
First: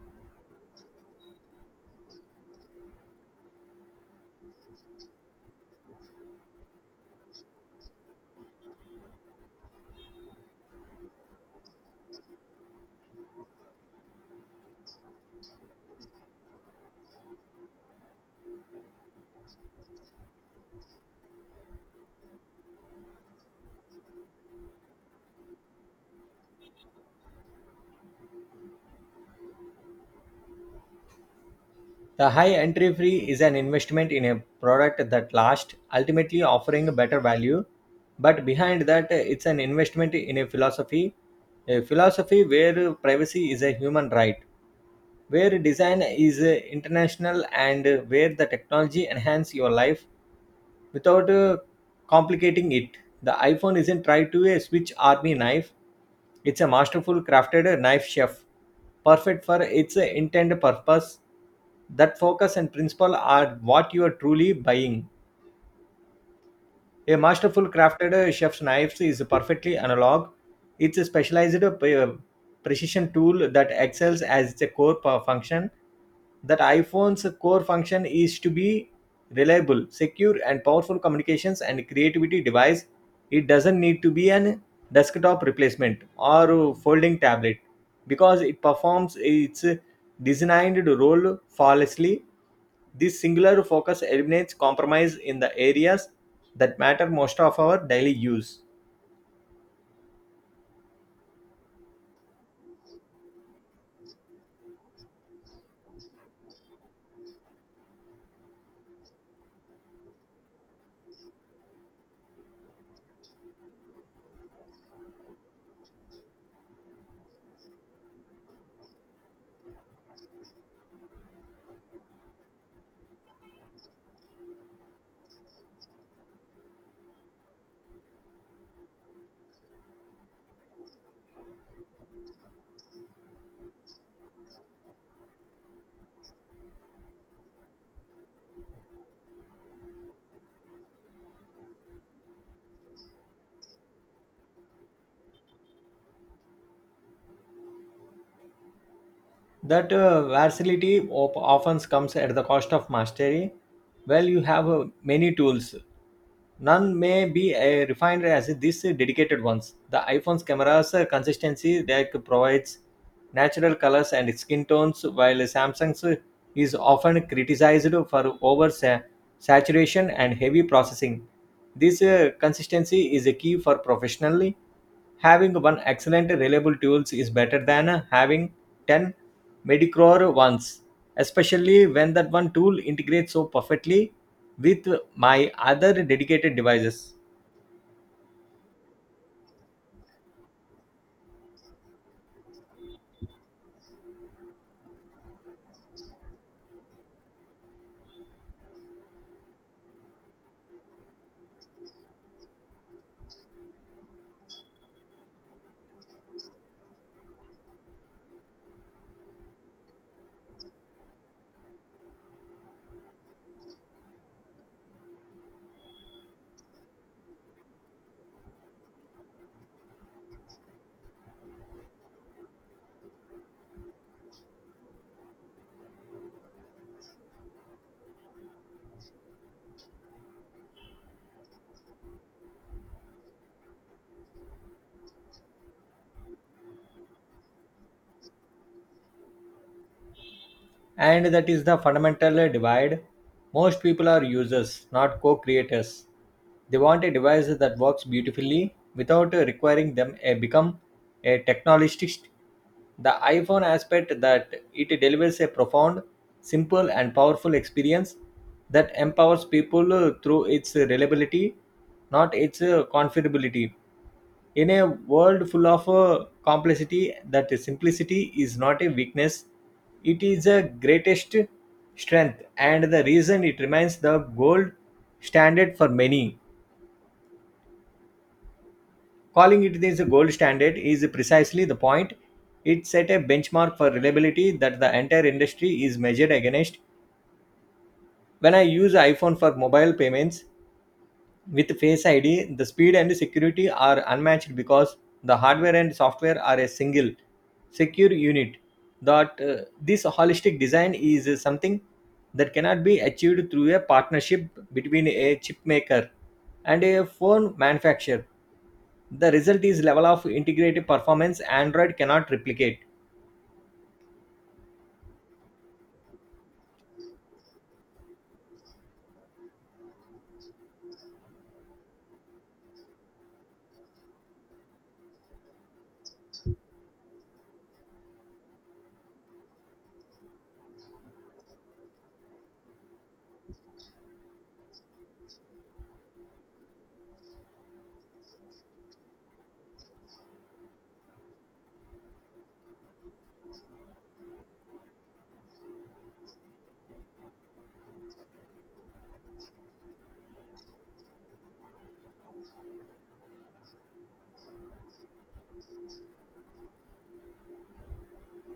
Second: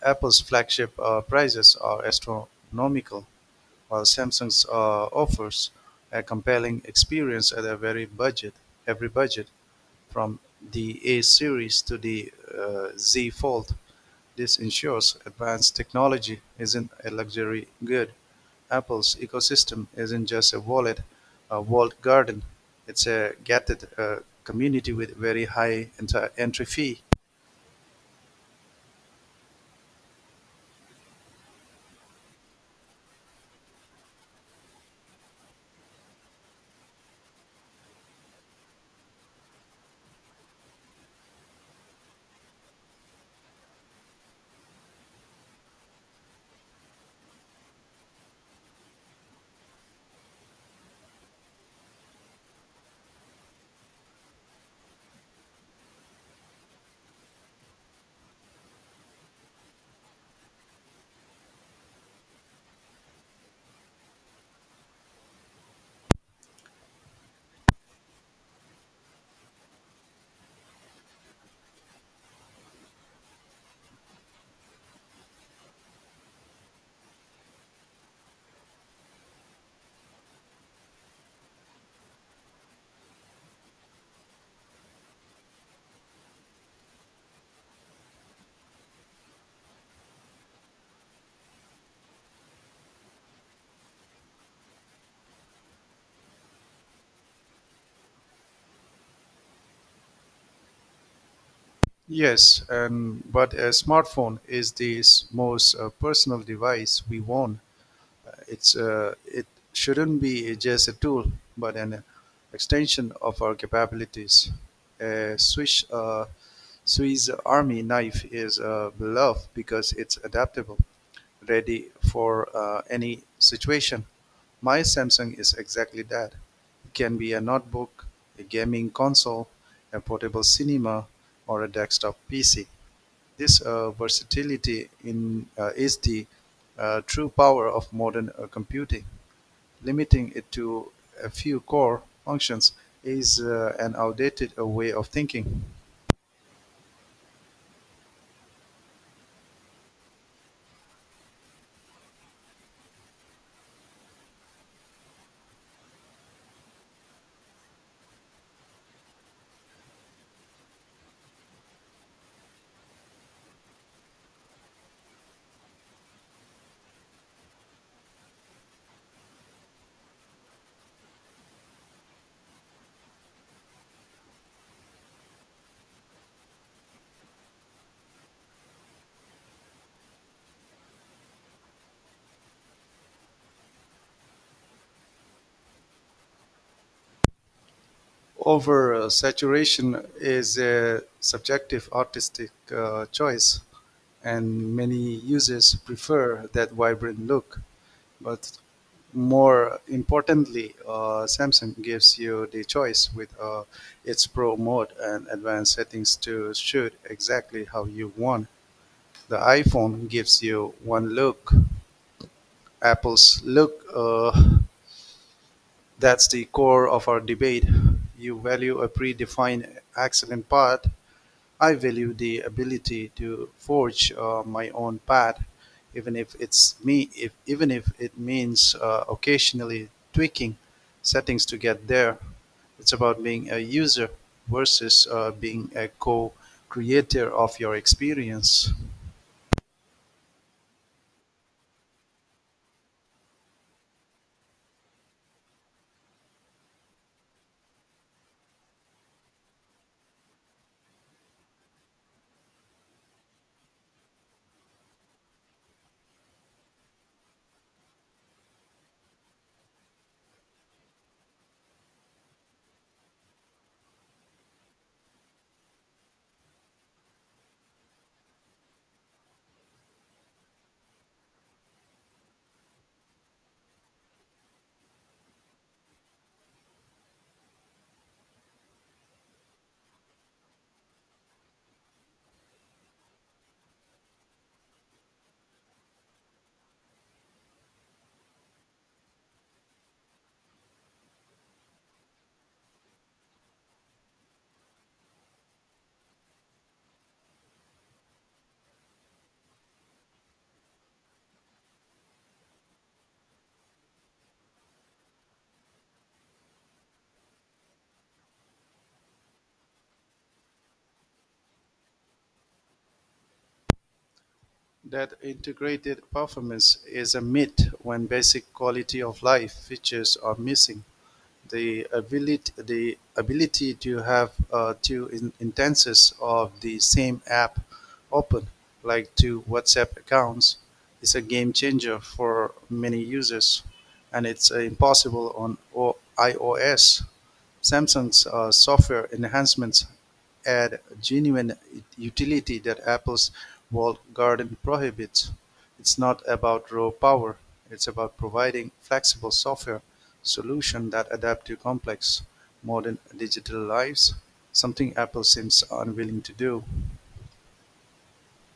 A: Apple's flagship prices are astronomical, while Samsung's offers a compelling experience at every budget, from the A series to the Z Fold. This ensures advanced technology isn't a luxury good. Apple's ecosystem isn't just a walled garden. It's a gated community with very high entry fee.
B: The high entry fee is an investment in a product that lasts, ultimately offering better value. But behind that, it's an investment in a philosophy where privacy is a human right, where design is international, and where the technology enhances your life without complicating it. The iPhone isn't tried to a Swiss Army knife. It's a masterful crafted knife chef, perfect for its intended purpose. That focus and principle are what you are truly buying. A masterful crafted chef's knife is perfectly analog. It's a specialized precision tool that excels as the core function. That iPhone's core function is to be reliable, secure, and powerful communications and creativity device. It doesn't need to be an desktop replacement or folding tablet because it performs its designed role flawlessly. This singular focus eliminates compromise in the areas that matter most of our daily use.
A: Yes, and but a smartphone is the most personal device we own. It shouldn't be just a tool, but an extension of our capabilities. A Swiss Army knife is beloved because it's adaptable, ready for any situation. My Samsung is exactly that. It can be a notebook, a gaming console, a portable cinema, or a desktop PC. This versatility is the true power of modern computing. Limiting it to a few core functions is an outdated way of thinking.
B: That versatility often comes at the cost of mastery. Well, you have many tools, none may be refined as these dedicated ones. The iPhone's camera's consistency that provides natural colors and skin tones, while Samsung's is often criticized for saturation and heavy processing. This consistency is a key for professionally. Having one excellent reliable tools is better than having 10 mediocre ones, especially when that one tool integrates so perfectly with my other dedicated devices.
A: Over saturation is a subjective artistic choice, and many users prefer that vibrant look. But more importantly, Samsung gives you the choice with its Pro mode and advanced settings to shoot exactly how you want. The iPhone gives you one look. Apple's look, that's the core of our debate. You value a predefined, excellent part. I value the ability to forge my own path, even if it means occasionally tweaking settings to get there. It's about being a user versus being a co-creator of your experience.
B: And that is the fundamental divide. Most people are users, not co-creators. They want a device that works beautifully without requiring them to become a technologist. The iPhone aspect that it delivers a profound simple and powerful experience that empowers people through its reliability, not its configurability. In a world full of complexity, that simplicity is not a weakness, it is a greatest strength, and the reason it remains the gold standard for many. Calling it is a gold standard is precisely the point. It set a benchmark for reliability that the entire industry is measured against. When I use iPhone for mobile payments with Face ID, the speed and security are unmatched because the hardware and software are a single secure unit. That This holistic design is something that cannot be achieved through a partnership between a chip maker and a phone manufacturer. The result is level of integrated performance Android cannot replicate.
A: That integrated performance is a myth when basic quality of life features are missing. The ability to have two instances of the same app open, like two WhatsApp accounts, is a game changer for many users, and it's impossible on iOS. Samsung's software enhancements add genuine utility that Apple's walled garden prohibits. It's not about raw power, it's about providing flexible software solutions that adapt to complex modern digital lives, something Apple seems unwilling to do.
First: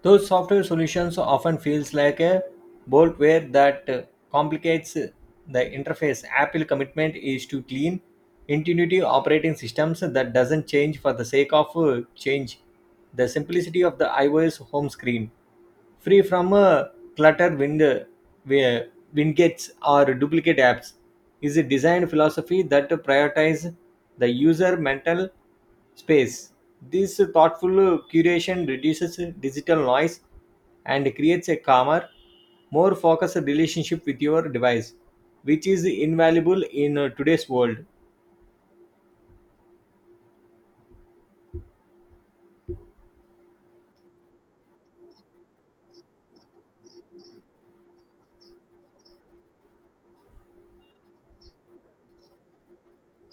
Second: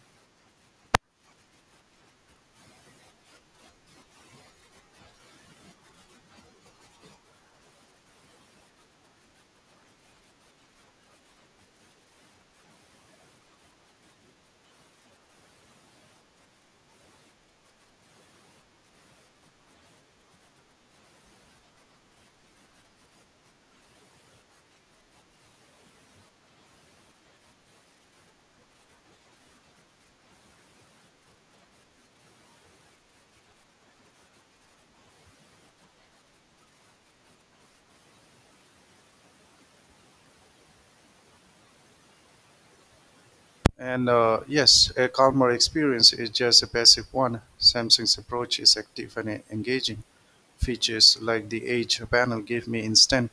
B: Those software solutions often feels like a boltware that complicates the interface. Apple commitment is to clean, intuitive operating systems that doesn't change for the sake of change. The simplicity of the iOS home screen free from a clutter wind, where widgets or duplicate apps is a design philosophy that prioritizes the user mental space. This thoughtful curation reduces digital noise and creates a calmer, more focused relationship with your device, which is invaluable in today's world.
A: And yes, a calmer experience is just a passive one. Samsung's approach is active and engaging. Features like the Edge panel give me instant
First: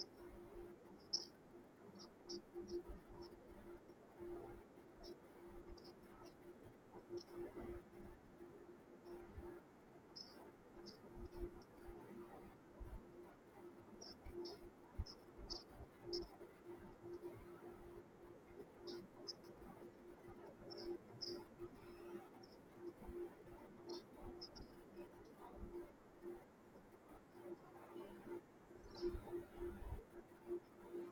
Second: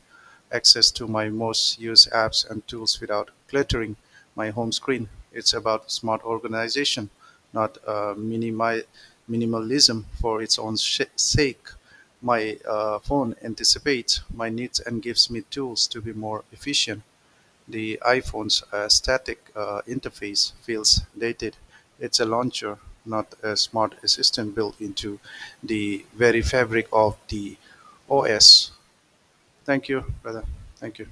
A: access to my most used apps and tools without cluttering my home screen. It's about smart organization, not minimalism for its own sake. My phone anticipates my needs and gives me tools to be more efficient. The iPhone's static interface feels dated. It's a launcher, not a smart assistant built into the very fabric of the OS. Thank you, brother. Thank you.